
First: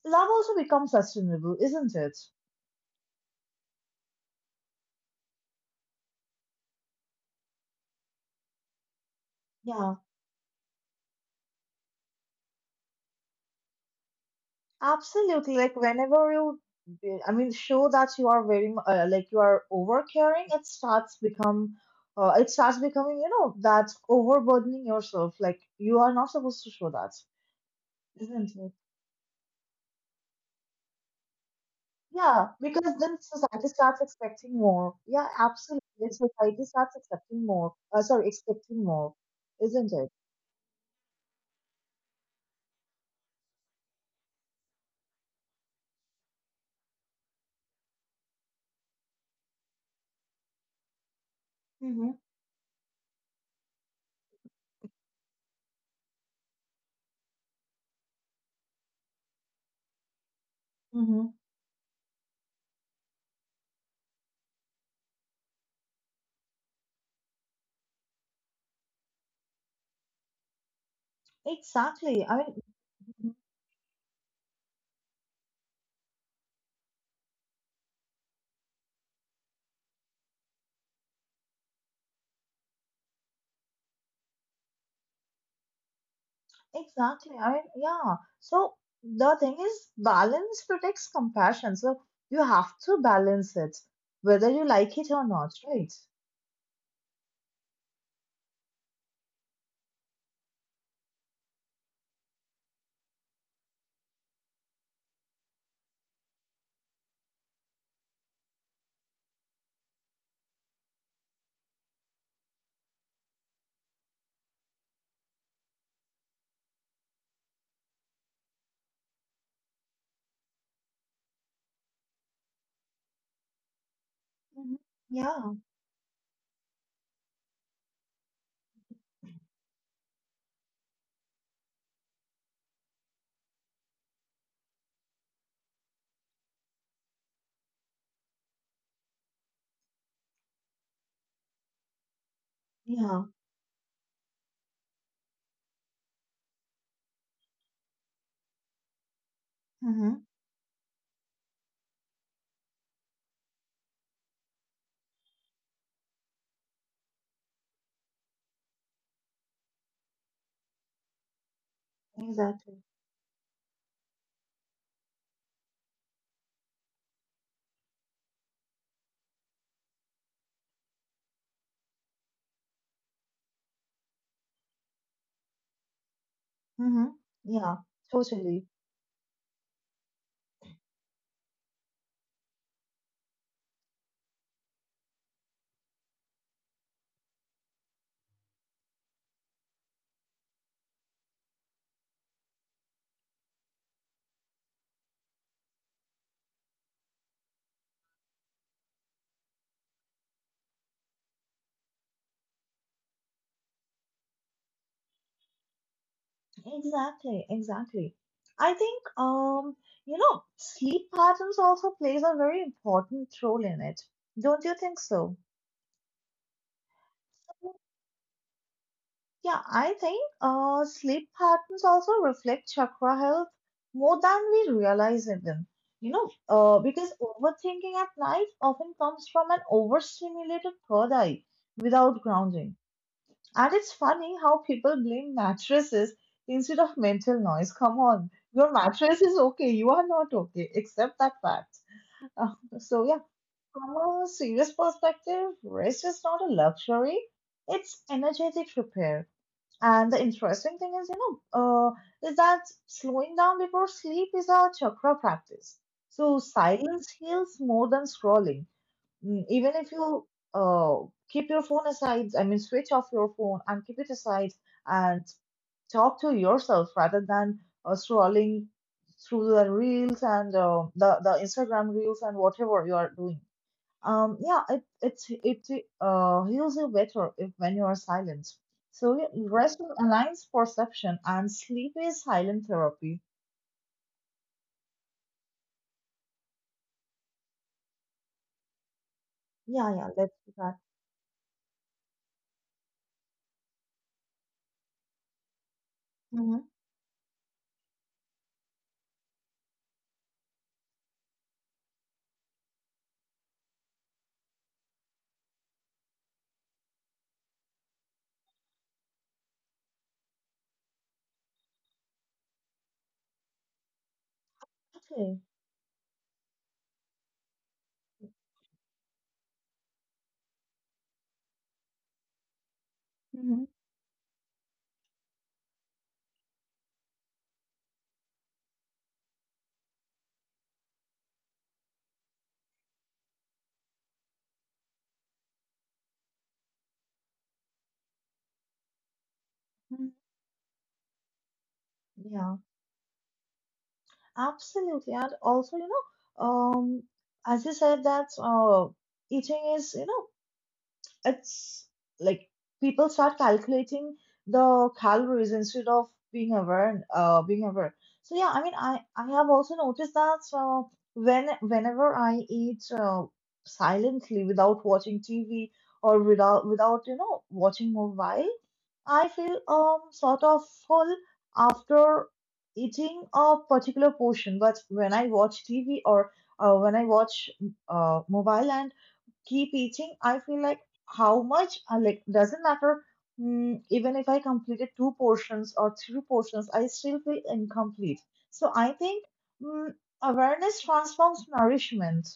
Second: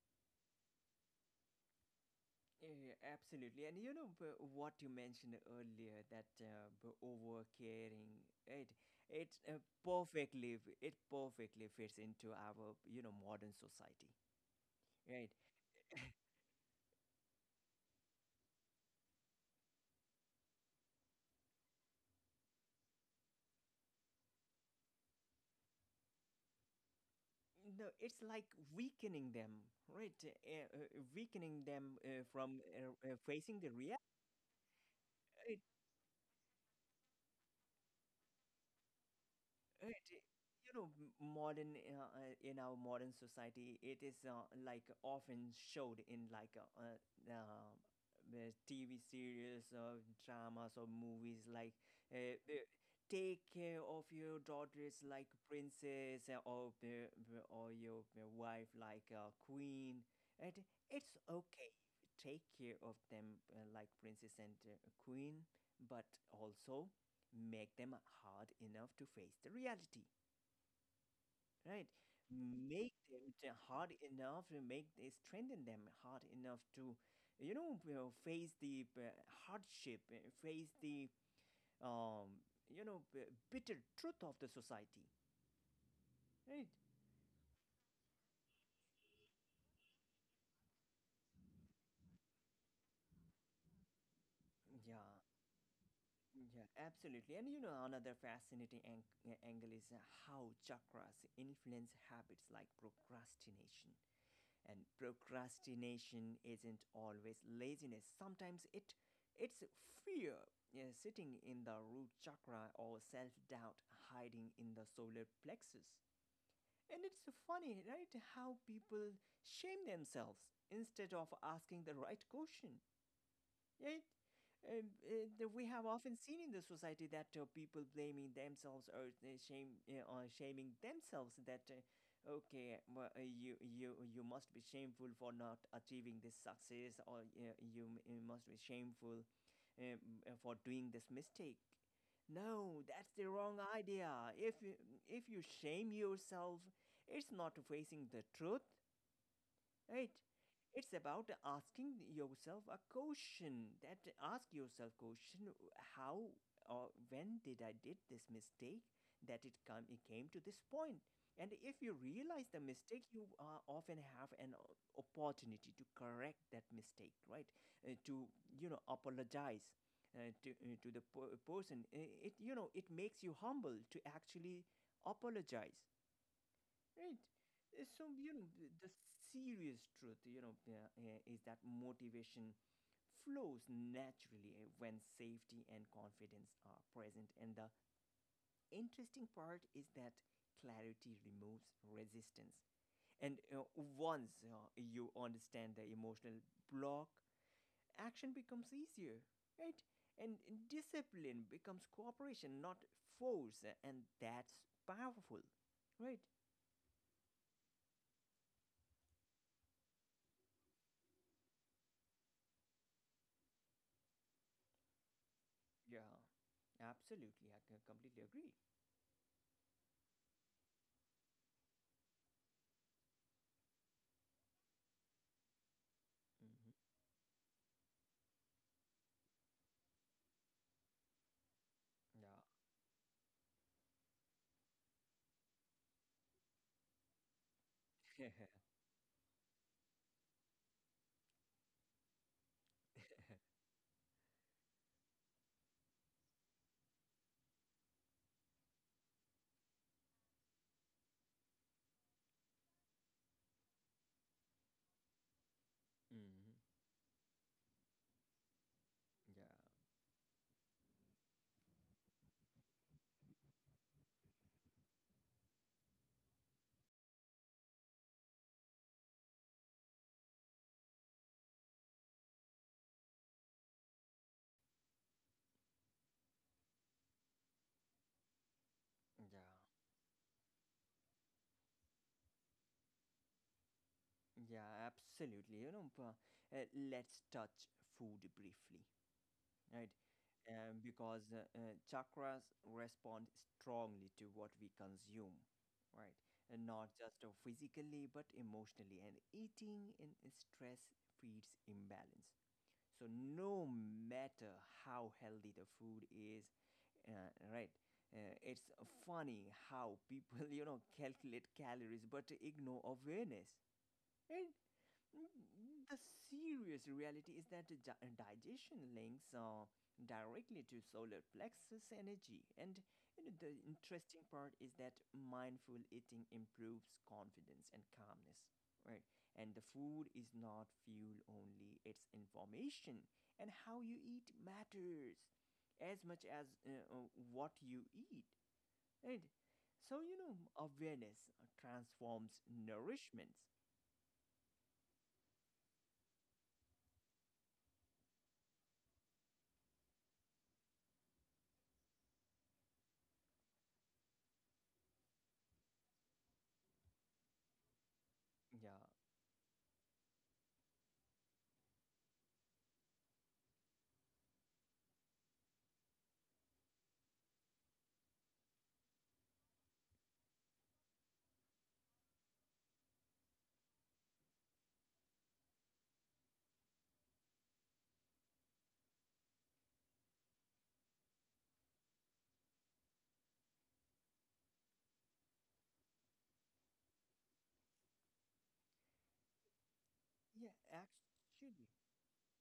love also becomes sustainable, isn't it? yeah, absolutely. And you know, what you mentioned earlier, that over caring, it it Yeah, perfectly it perfectly fits into our, you know, modern society, right? absolutely. Like, whenever you I mean, show that you are very like you are overcaring. It starts becoming, you know, that overburdening yourself. Like you are not supposed to show that. No, it's like Isn't it? weakening them, right? Weakening them Yeah, from because then facing the society reality. starts expecting more. Yeah, absolutely. Society starts accepting more. Sorry, expecting more, Right. isn't it? You know, m- modern in our modern society, it is, like, often showed in, like, the TV series or dramas or movies like Mm-hmm. uh, uh, take care of your daughters like princess, or your wife like queen. And it's Mm-hmm. okay, take care of them like princess and queen, but also make them hard enough to face the reality, right? Exactly. I mean, Make them Mhm. Hard enough to make they strengthen them hard enough to face the hardship, face the um you know b- bitter truth of the society, right? Exactly. I mean, yeah. So the thing is, balance protects compassion. So you have to balance it, whether you like Yeah, it or not, right? yeah, absolutely. And you know, another fascinating angle is how chakras influence habits like procrastination. And procrastination isn't always laziness, sometimes it's fear, yeah, sitting in the root chakra, or self-doubt hiding in the solar plexus. And it's funny, right, how people shame themselves instead of asking the right question. Yeah. Hmm. That Yeah. we have often seen in the society, that people blaming themselves, or shame or shaming themselves, that okay, well, you must be shameful for not achieving this success, or you must be shameful, um, for doing this mistake. No, that's the Yeah. wrong idea. If you, if you shame yourself, it's not facing the truth, right? Mm-hmm. It's about asking yourself a question, that ask yourself question: how or when did I did this mistake, that it came to this point. And if you realize the Exactly. mistake, you often have an opportunity to correct that mistake, right? To, apologize to the person. It, it makes you humble to actually apologize. Right. Mm-hmm. Yeah. So, you know, th- Totally. the serious truth, you know, is that motivation flows naturally when safety and confidence are present. And the interesting part is that clarity removes resistance. And once you understand the emotional block, action becomes easier, right? And discipline becomes cooperation, not force. And that's powerful. Right. Exactly. I think you know, sleep patterns also plays a very important role in it. Don't you think so? Yeah, absolutely. I completely agree. Yeah, I think sleep patterns also reflect chakra health more than we realize even. You know, Hmm. because overthinking at night often comes from an overstimulated third eye without Yeah. grounding. And it's funny how people blame mattresses instead of mental noise. Come on, your mattress is okay, you are not okay. Accept that fact. So, yeah, from a serious perspective, rest is not a luxury, it's energetic repair. And the interesting thing is, you know, is that slowing down before sleep is a chakra practice. So, Hmm. silence heals more than scrolling. Yeah, Even if you uh, keep your phone aside, I mean, switch off your phone and keep it aside and talk to yourself rather than scrolling through the reels and the Instagram reels and whatever you are doing. Yeah, it heals you better if when you are silent. So yeah, yeah, rest aligns perception and sleep is silent therapy. yeah, absolutely. You know, let's touch food briefly, Yeah, right? yeah, let's do that. Because chakras respond strongly to what we consume, right? Hmm. And not just physically, but emotionally. And eating in stress feeds imbalance. So no matter how healthy the food is, right? It's funny how people, you know, calculate calories but ignore awareness. Right? Okay. Mm. The serious reality is that digestion links directly to solar plexus energy. And you know, the Hmm. interesting part is that mindful eating improves confidence and calmness, right? And the food is not fuel only, it's information. And how you eat matters as much as what you eat, right? So, you know, awareness transforms Yeah. nourishments. Absolutely, and also, you know, as you said that eating is, you know, it's like people start calculating the calories instead of being aware, being aware. So yeah, I Yeah. mean, I have also noticed that when whenever I eat silently without watching TV or without you know watching mobile, I feel sort of full after eating a particular portion. But when I watch TV or when I watch mobile, and keep eating, I feel like how much like doesn't matter. Mm, even if I completed two portions or three portions, I still feel incomplete. So I think mm, Yeah, awareness transforms actually, nourishment.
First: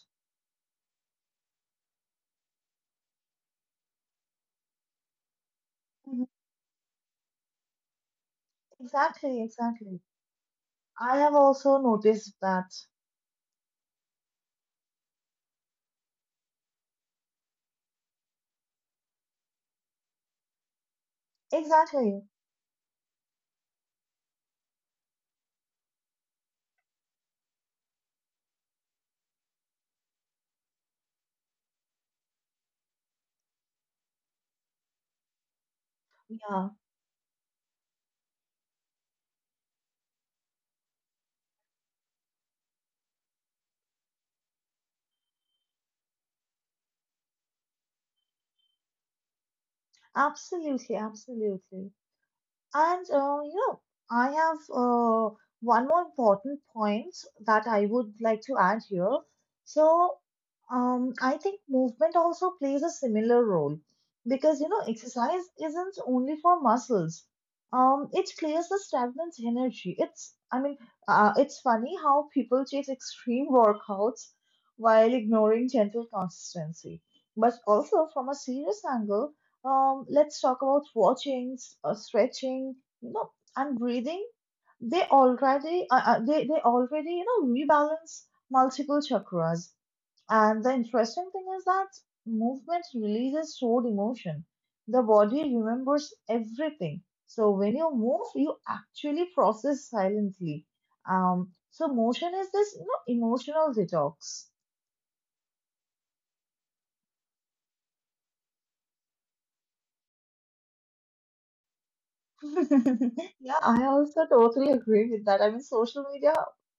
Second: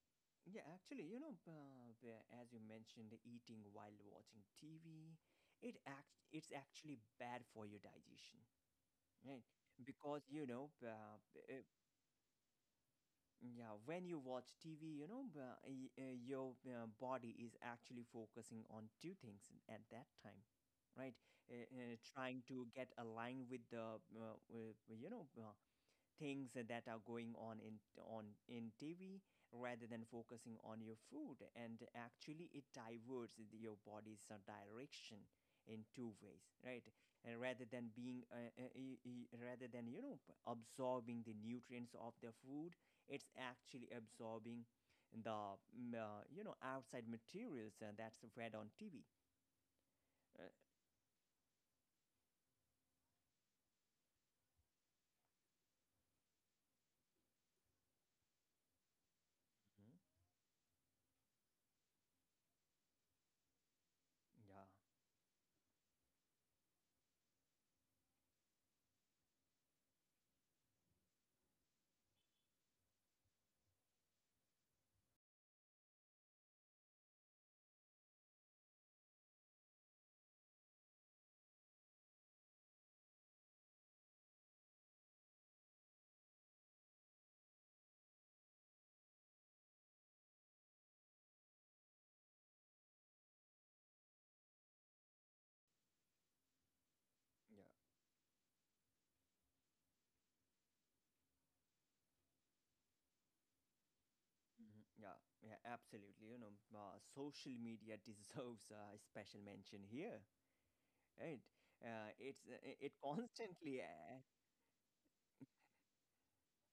yeah, actually, you know, as you mentioned, eating while watching TV, Mhm. it's actually bad for your digestion, Exactly, right? exactly. Because you know, I have uh, also noticed that. yeah, when you watch TV, you know, your body is actually focusing on two things at that time, right? Exactly. Trying to get aligned with with, you know, things that are going on in TV, rather than focusing on your food, and actually it diverts your body's direction in two ways, Yeah, right. And rather than being e- e- rather than you know, absorbing the nutrients of the food, it's actually absorbing the you know, outside materials, that's fed on TV. uh, absolutely, absolutely. And you know, I have one more important point that I would like to add here. Mhm. So, I think movement also plays a similar role because you Yeah, know, exercise isn't only for muscles. It clears the stagnant energy. It's, I mean, it's funny how people chase extreme workouts while ignoring gentle consistency. But also, from a serious angle, let's talk about stretching, you know, and breathing. They already, they already, you know, rebalance multiple chakras. And the interesting thing is that movement releases stored emotion. The body remembers everything. So yeah. when you move, you actually process silently. So motion is this, you know, emotional detox. Mhm. Yeah, yeah, absolutely. You know, social media deserves a special mention here, right? It's it Yeah, I constantly, also totally agree with that. I mean, social media,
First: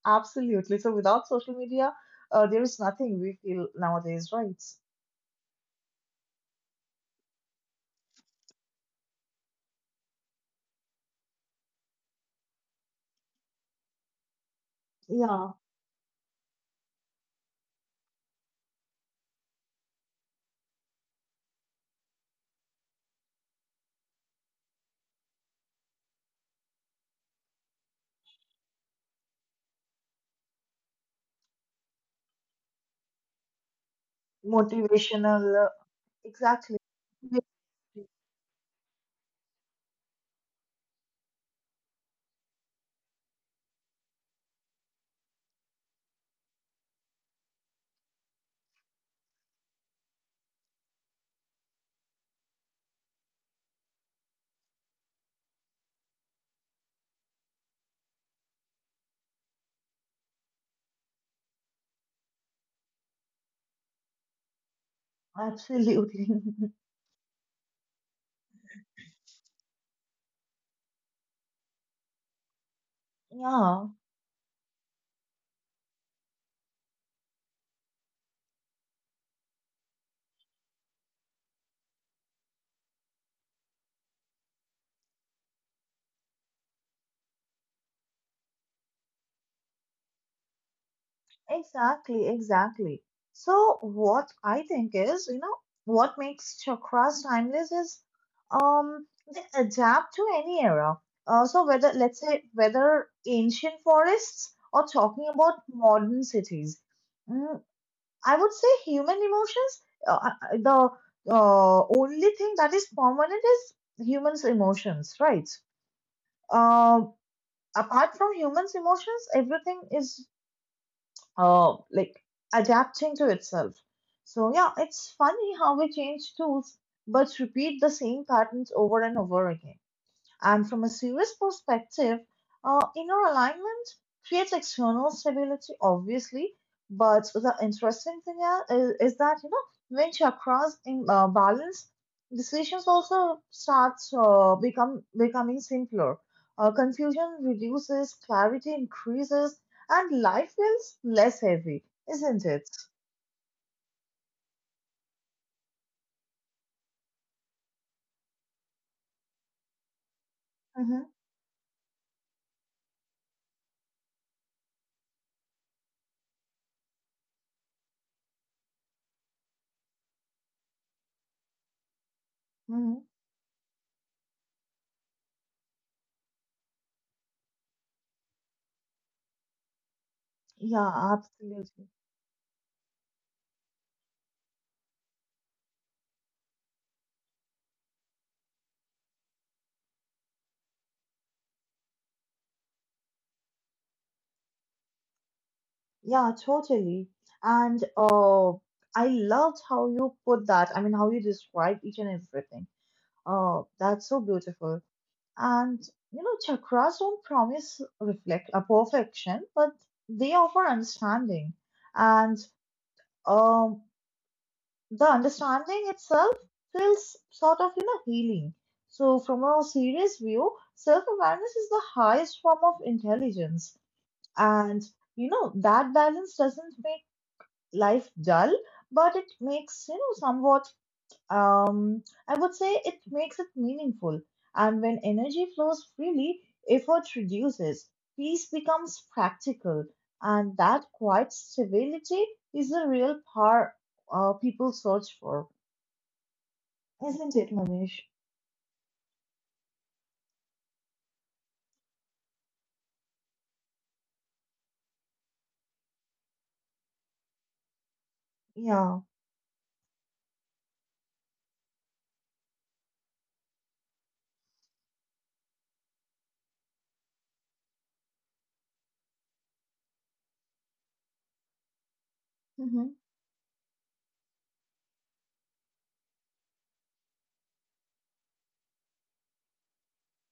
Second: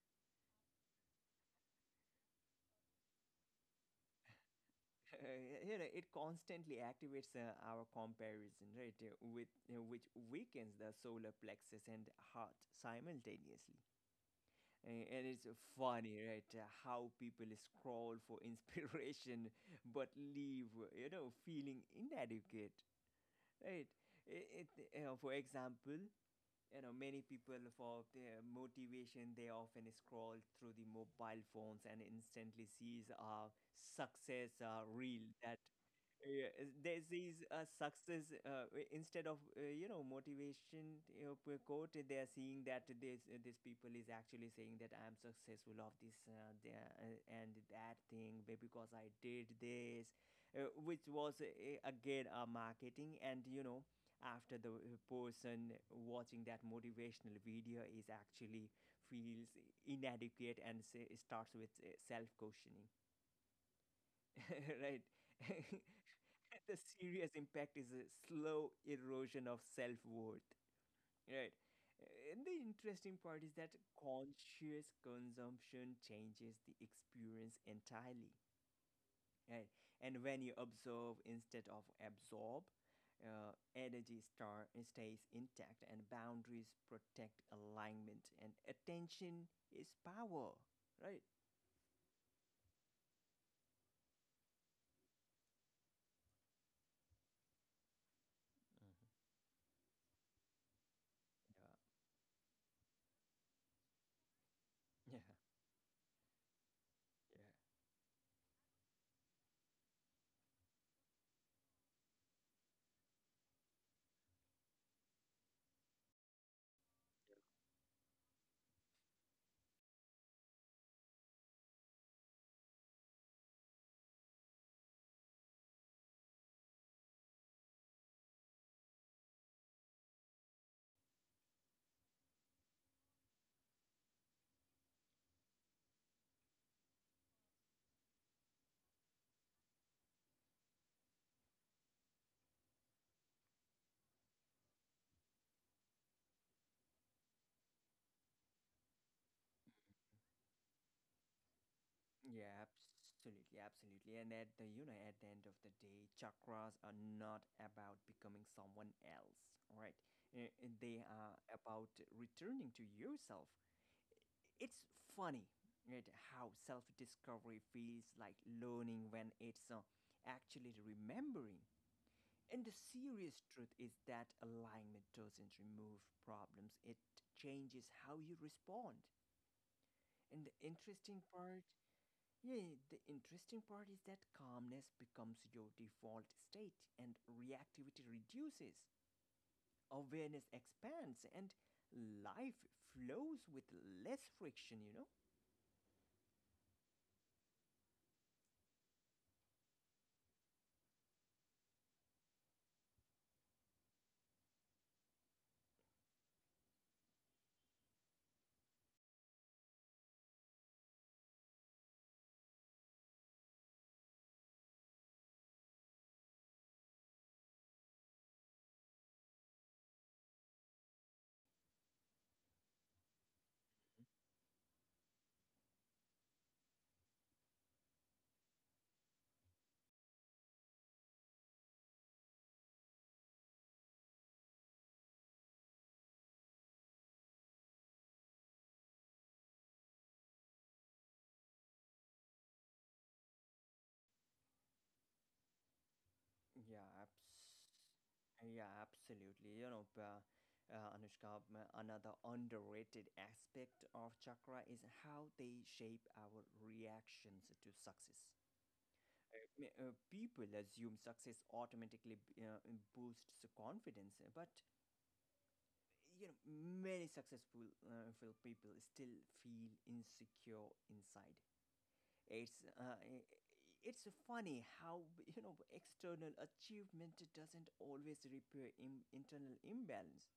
absolutely. So without social media, there is nothing we feel nowadays, right? you know, it constantly activates our comparison, right? With, which weakens the solar plexus and heart simultaneously. And Yeah, it's funny, right? How people scroll for inspiration, but leave, you know, feeling inadequate, right? It, it, for example, you know, many people for their motivation, they often scroll through the mobile phones and instantly sees a success reel motivational, uh, that, yeah, exactly. There's these success, instead of, you know, motivation, you know, per quote, they are seeing that this, people is actually saying that I am successful of this, and that thing because I did this, which was again a marketing. And you know, after the person watching that motivational video is actually feels inadequate, and say, starts with self questioning, right? Absolutely. The serious impact is a slow erosion of self-worth, right. And the interesting part is that Yeah. conscious consumption changes the experience entirely, right. And when you observe instead of absorb, energy star stays intact, and boundaries protect alignment, and attention is power, right. Exactly, exactly. So what I think is, you know, what makes chakras timeless is Mhm. um they adapt to any era. So whether Yeah. let's say whether ancient forests or Yeah, talking about modern cities, mm, yeah. I would say human emotions. Uh, uh, the only thing that is permanent is humans' emotions, right? Uh, apart from humans' emotions, everything is like adapting to itself. So yeah, it's funny how we change tools but repeat the same patterns over and over again. And from a serious perspective, inner alignment creates external stability, obviously. But the interesting thing is that, you know, when chakras in balance, decisions also start become becoming simpler. Confusion reduces, clarity increases, and life feels less heavy, isn't Yeah, it? absolutely, absolutely. And at the end of the day, chakras are not about becoming someone else, all right? They Hmm. are about returning to yourself. It's funny, right? How self-discovery feels like learning when it's actually remembering. And the Hmm. serious truth is that alignment doesn't remove problems; it changes how you respond. And Yeah, absolutely. The interesting part is that calmness becomes your default state, and reactivity reduces, awareness expands, and life flows with less friction, you know? Yeah, totally. And I loved how you put that. I mean, how you described each and everything. Oh, that's so beautiful. And you know, chakras don't promise reflect a perfection, but they offer understanding. And um, the understanding itself feels sort of you know healing. So, from a serious view, self-awareness is the highest form of intelligence. And you know, that balance doesn't make life dull, but it makes, you know, somewhat, I would say it makes it meaningful. And when energy flows freely, effort reduces, peace becomes practical, and that quiet stability is the real power people search for, Yeah, abs- isn't it, Manish? yeah, absolutely. You know, Anushka, another underrated aspect of chakra is how they shape our reactions to success. Yeah. People assume success automatically boosts confidence, but you know, many successful people still feel insecure inside. it's uh, Hmm. it's funny how, you know, external achievement doesn't always repair internal imbalance,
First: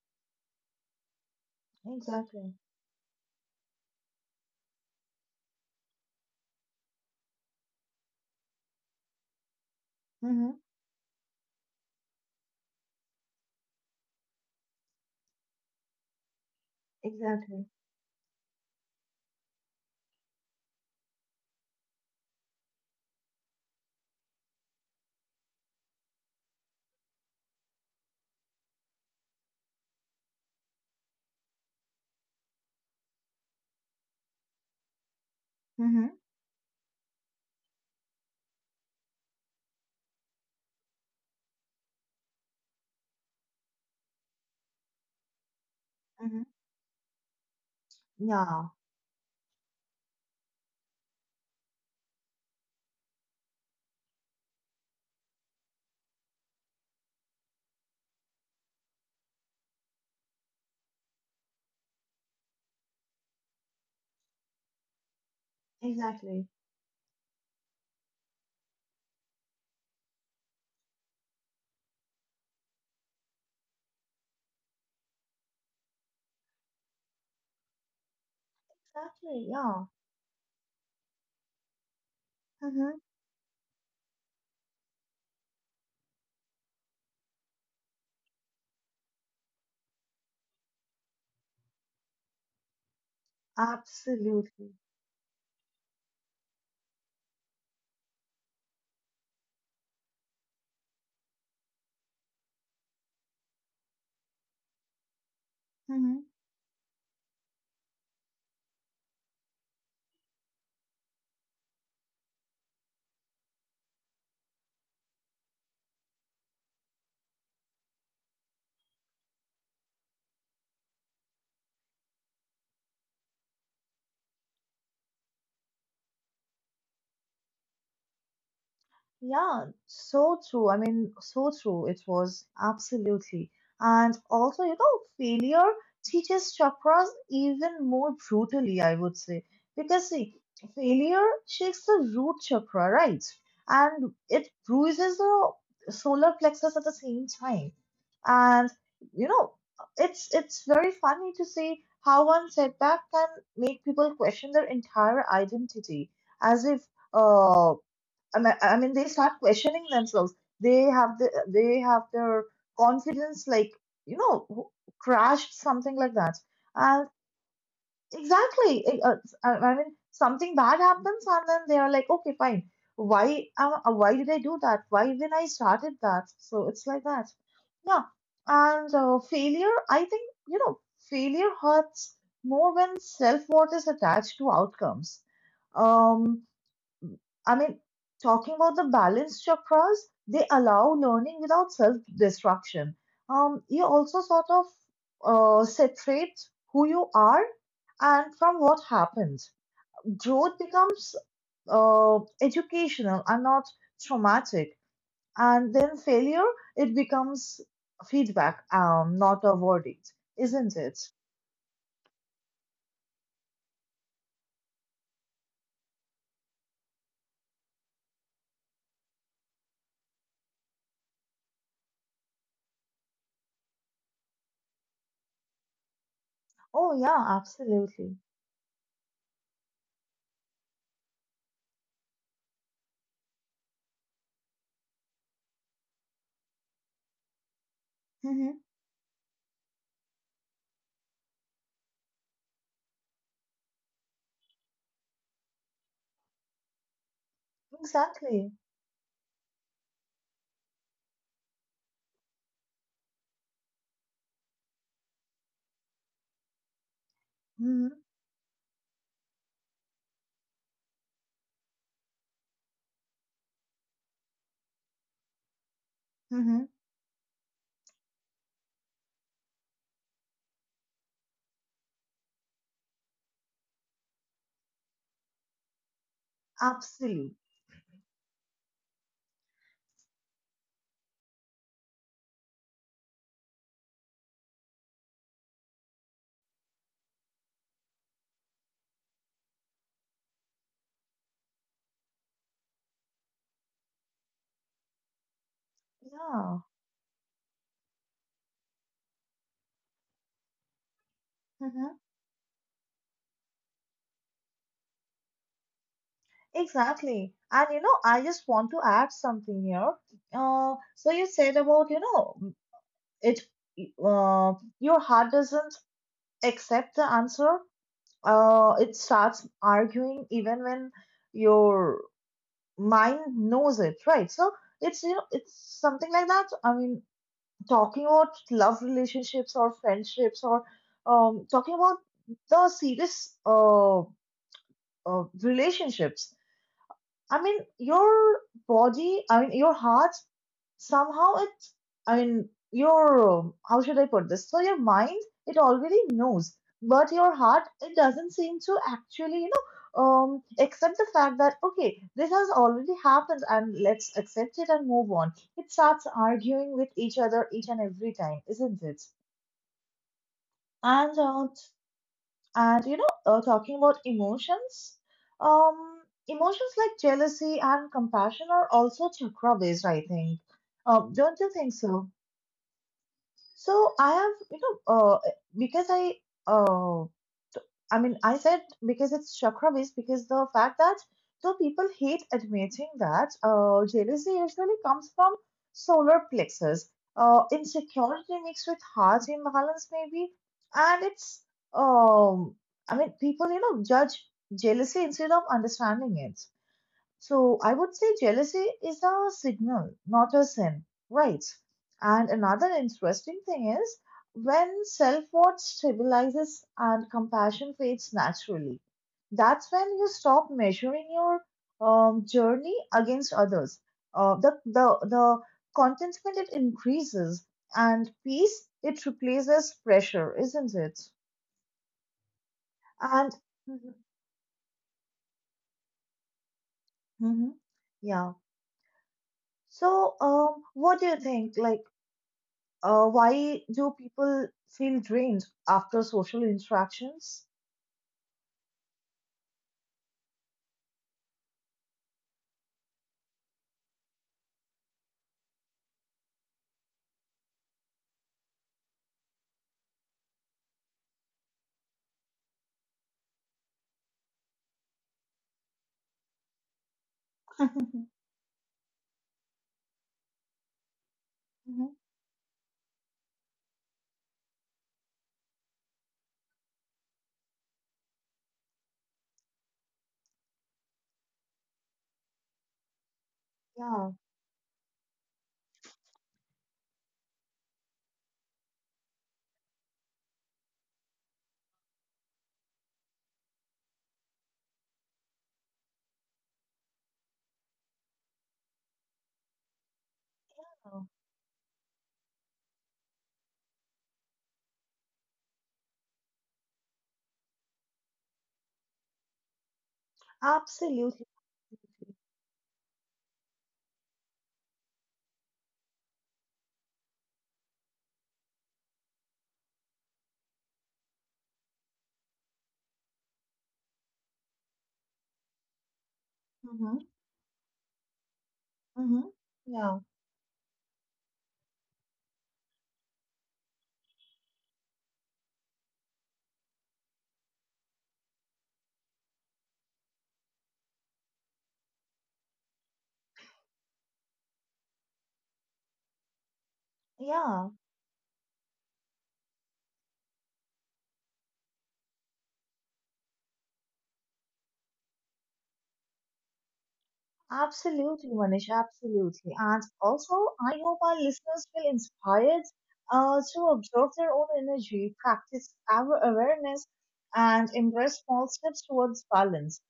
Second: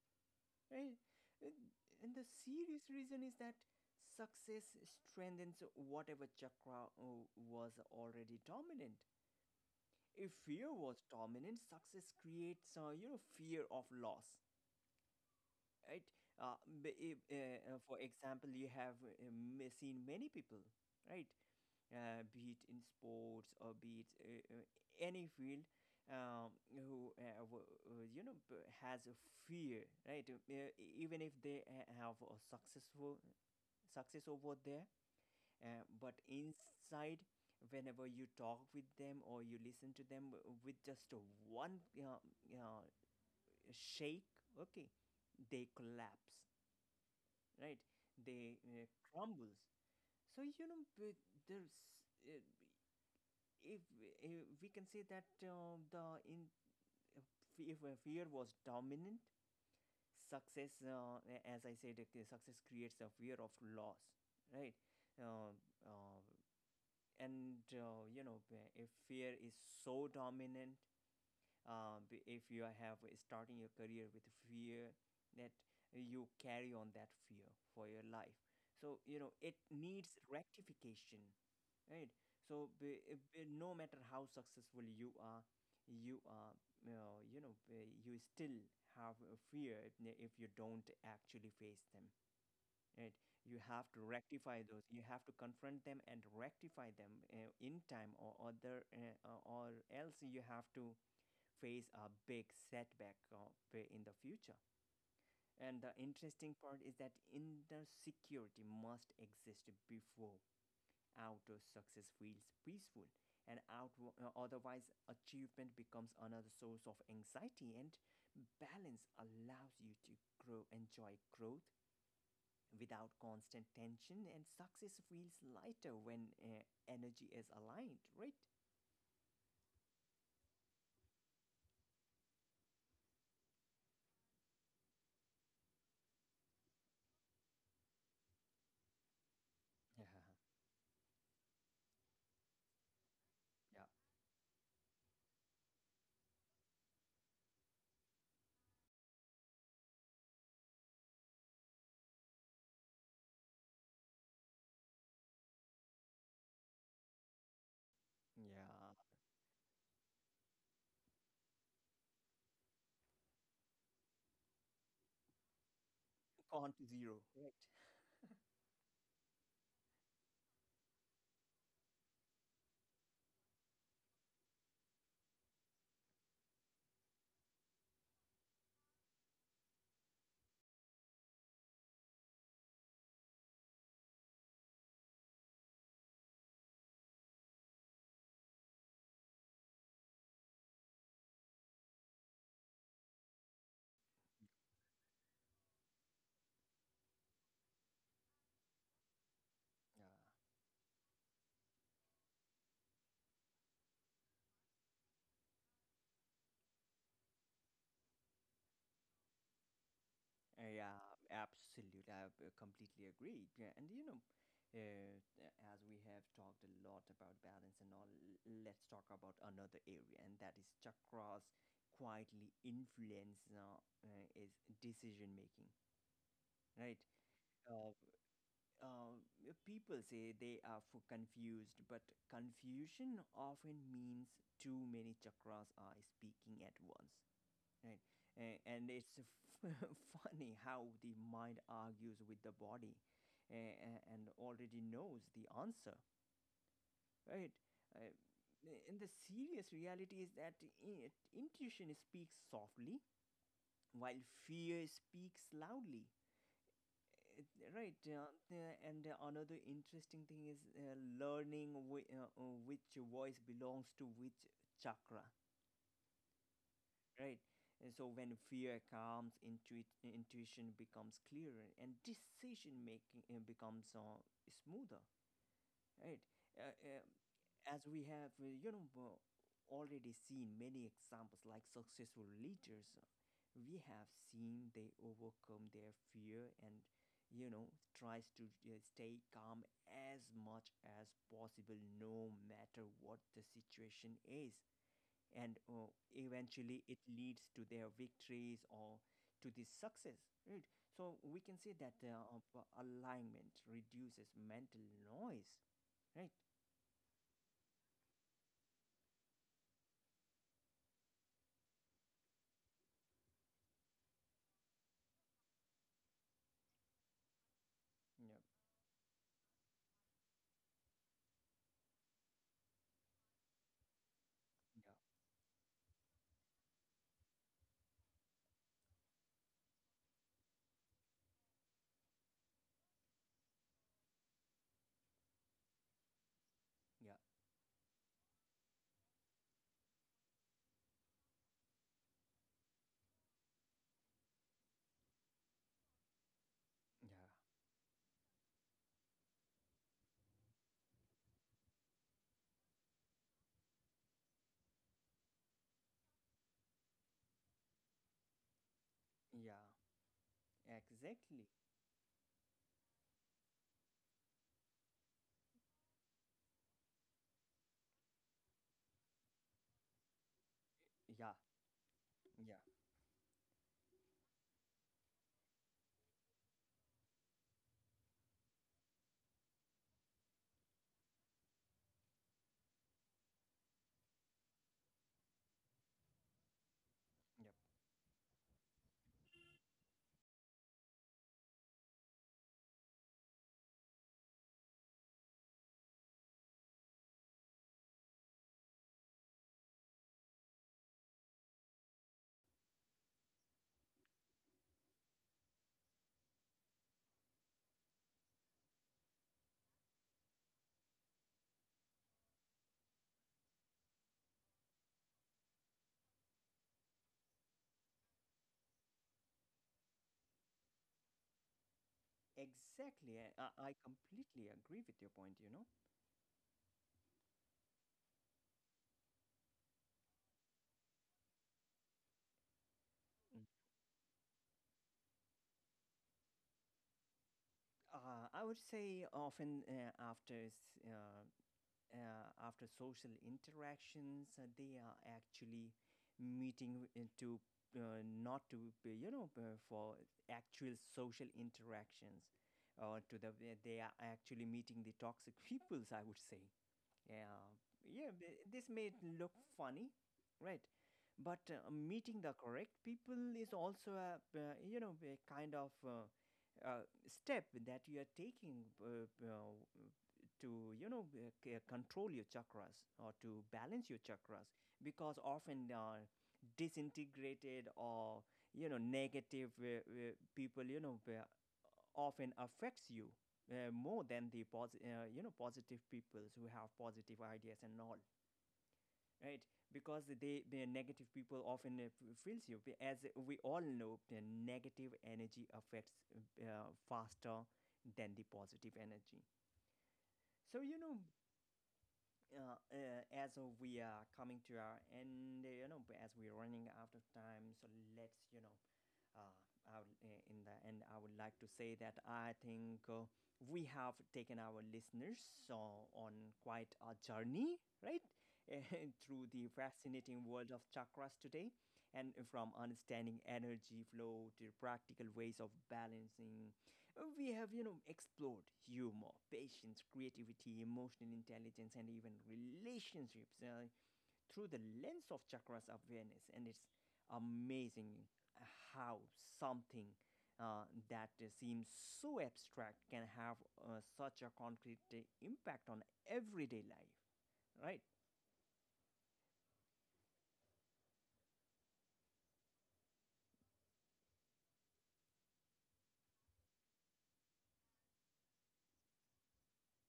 right? And and the Exactly. serious reason is that success strengthens whatever chakra was already dominant. If Hmm. fear was dominant, success creates you know, fear of loss, right? Exactly. For example, you have seen many people, right? Be it in sports, or be it any field, who you know, has a fear, right? Even if they have a success over there, Hmm. but inside. Whenever you talk with them, or you listen to them with just a one uh, shake, okay, they Hmm. collapse, right? Yeah, They crumbles. So you know, there's, uh, if, if we can say that, the in uh, if fear was dominant, success, as I said, success creates a fear of loss, right. uh, uh, exactly. and you know, if fear is so dominant, if you have starting your career with fear, that you carry on that fear for your life, so you know, Exactly, it yeah. needs rectification, right. So Hmm. No matter how successful you are, you are you know, you still have a fear, if you don't actually face them, right. You have to rectify Absolutely. those, you have to confront them and rectify them in time, or other, or else you have to face a big setback in the future. And the Mm-hmm. interesting part is that inner security must exist before outer success feels peaceful, and otherwise, achievement becomes another source of anxiety. And balance allows you to grow, enjoy growth without constant tension, and success feels lighter when energy is aligned, right? Yeah, so true. I mean, so true. It was absolutely. And also, you know, failure teaches chakras even more brutally, I would say. Yeah, Because, see, failure shakes the root chakra, right? yeah, And it bruises the solar plexus at the same time. And, you know, it's very funny to see how one setback can make people question their entire identity, as if uh I mean, I yeah. mean, they start questioning themselves. They have they have their confidence like you know crashed something like that. Count to And zero, right? exactly, I mean, something bad happens, and then they are like, okay, fine. Why did I do that? Why when I started that? So it's like that. Yeah. And failure, I think you know, failure hurts more when self worth is attached to outcomes. Um, I mean, talking about the balanced chakras, they allow learning without self destruction. You also sort of separate who you are and from what happened. Yeah. Growth becomes educational and not traumatic. And then failure, it becomes feedback, not a verdict, isn't it? Yeah, absolutely. I completely agree. Yeah, and you know, uh, as we have talked a lot about balance and all, let's talk about another area, and that is chakras quietly influence is decision making, Oh, right? yeah, Uh, absolutely. uh, People say they are for confused, but confusion often means too many chakras are speaking at once, right? Hmm. And it's funny how the mind argues with the body, a- and already knows the answer, right? Uh, Exactly. and the serious reality is that intuition speaks softly while fear speaks loudly. Uh, Hmm. Right. And another interesting thing is learning which voice belongs to which chakra. Hmm. Right. And so when fear calms, intuition becomes clearer, and decision making becomes smoother, right. uh, uh, Absolutely. as we have you know, already seen many examples, like successful leaders, we have seen they overcome their fear, and you know, tries to stay calm as much as possible, no matter what the situation is. And Yeah. eventually it leads to their victories, or to the success, right. So we can say that Mm-hmm. Alignment reduces mental noise, right. Exactly. And you know, I just want to add something here. So you said about, you know, it, uh, your heart doesn't accept the answer. Yeah, It starts arguing even when your mind knows it, right? So it's, you yeah, know, it's something like that. I mean, talking about love relationships or friendships or talking about the serious relationships, yeah, I mean, your body, I mean, your heart, somehow it, I mean, your, how should I put this? So your mind, it already knows, but your yeah, heart, it doesn't seem to actually, you know, accept the fact that, okay, this has already happened and let's accept it and move on. It starts arguing with each other each and every time, isn't it? yeah, And uh, exactly. and you know, talking about emotions, um, emotions like jealousy and compassion are also chakra based, I think. Yeah, Don't you think so? yeah, So I have, you know, because I, uh. I mean, I said because it's chakra based because the fact that though people hate admitting that jealousy usually comes from solar plexus, yeah, insecurity mixed with heart imbalance maybe, and it's um, I mean, people you know judge jealousy instead of understanding it. So I would say jealousy is a signal, not a sin, right? And another interesting thing is when self-worth stabilizes and compassion fades naturally, that's when you stop measuring your journey against others. The contentment it increases and peace it replaces pressure, isn't it? exactly. And I Mhm. completely agree with your point, you know. Mhm. Yeah. So, what do you think? Like, Mm. why do people feel drained after social interactions? I would say often, after social interactions, they are actually meeting into, not to, you know, for actual social interactions, or to the they are actually meeting the toxic peoples, I would say. Yeah, yeah. This may look funny, right? But Mhm. meeting the correct people is also you know, a kind of uh, step that you are taking, to, you know, control your chakras, or to balance your Yeah, chakras, because often disintegrated, or, you know, negative people, you know, often affects you, more than the you know, positive people who have positive ideas and all, right. Because the uh, negative people often feels you. As we all know, the negative energy affects faster than the positive energy. So you know, absolutely. As we are coming to our end, you know, as we're running out of time, so let's, you know, Uh, I would, in the end, I would like to say that I think we have taken our listeners on quite a Mhm. journey, right? Hmm. Through the Yeah, fascinating world of chakras today, and from understanding energy flow to practical ways of balancing, we have, you know, explored humor, patience, creativity, emotional intelligence, and even relationships. Through the lens of chakras awareness. And it's yeah. amazing how something that seems so abstract can have such a concrete impact on everyday life, right. Absolutely, Manish, absolutely. And also, I hope our listeners feel inspired to observe their own energy, practice our awareness, and embrace small steps towards balance.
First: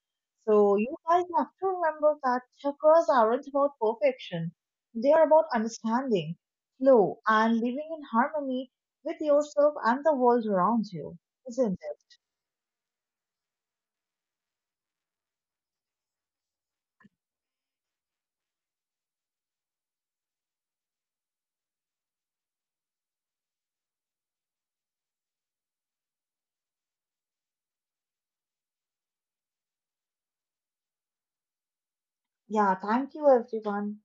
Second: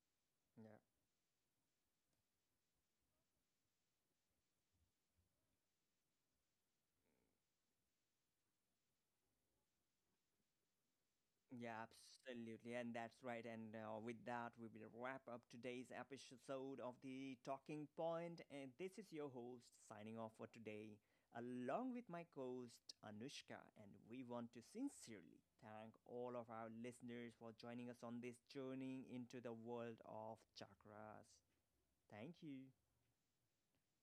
So, Yeah. you guys have to remember that chakras aren't about perfection, they are about understanding, flow, and living in harmony with yourself and the world around you, isn't Yeah, it? absolutely. And that's right. And with that, we will wrap up today's episode of The Talking Point. And this is your host signing off for today, along with my co host Anushka. And we want to sincerely thank all of our listeners for joining us on this journey into the world of chakras. Thank Yeah, you. thank you, everyone.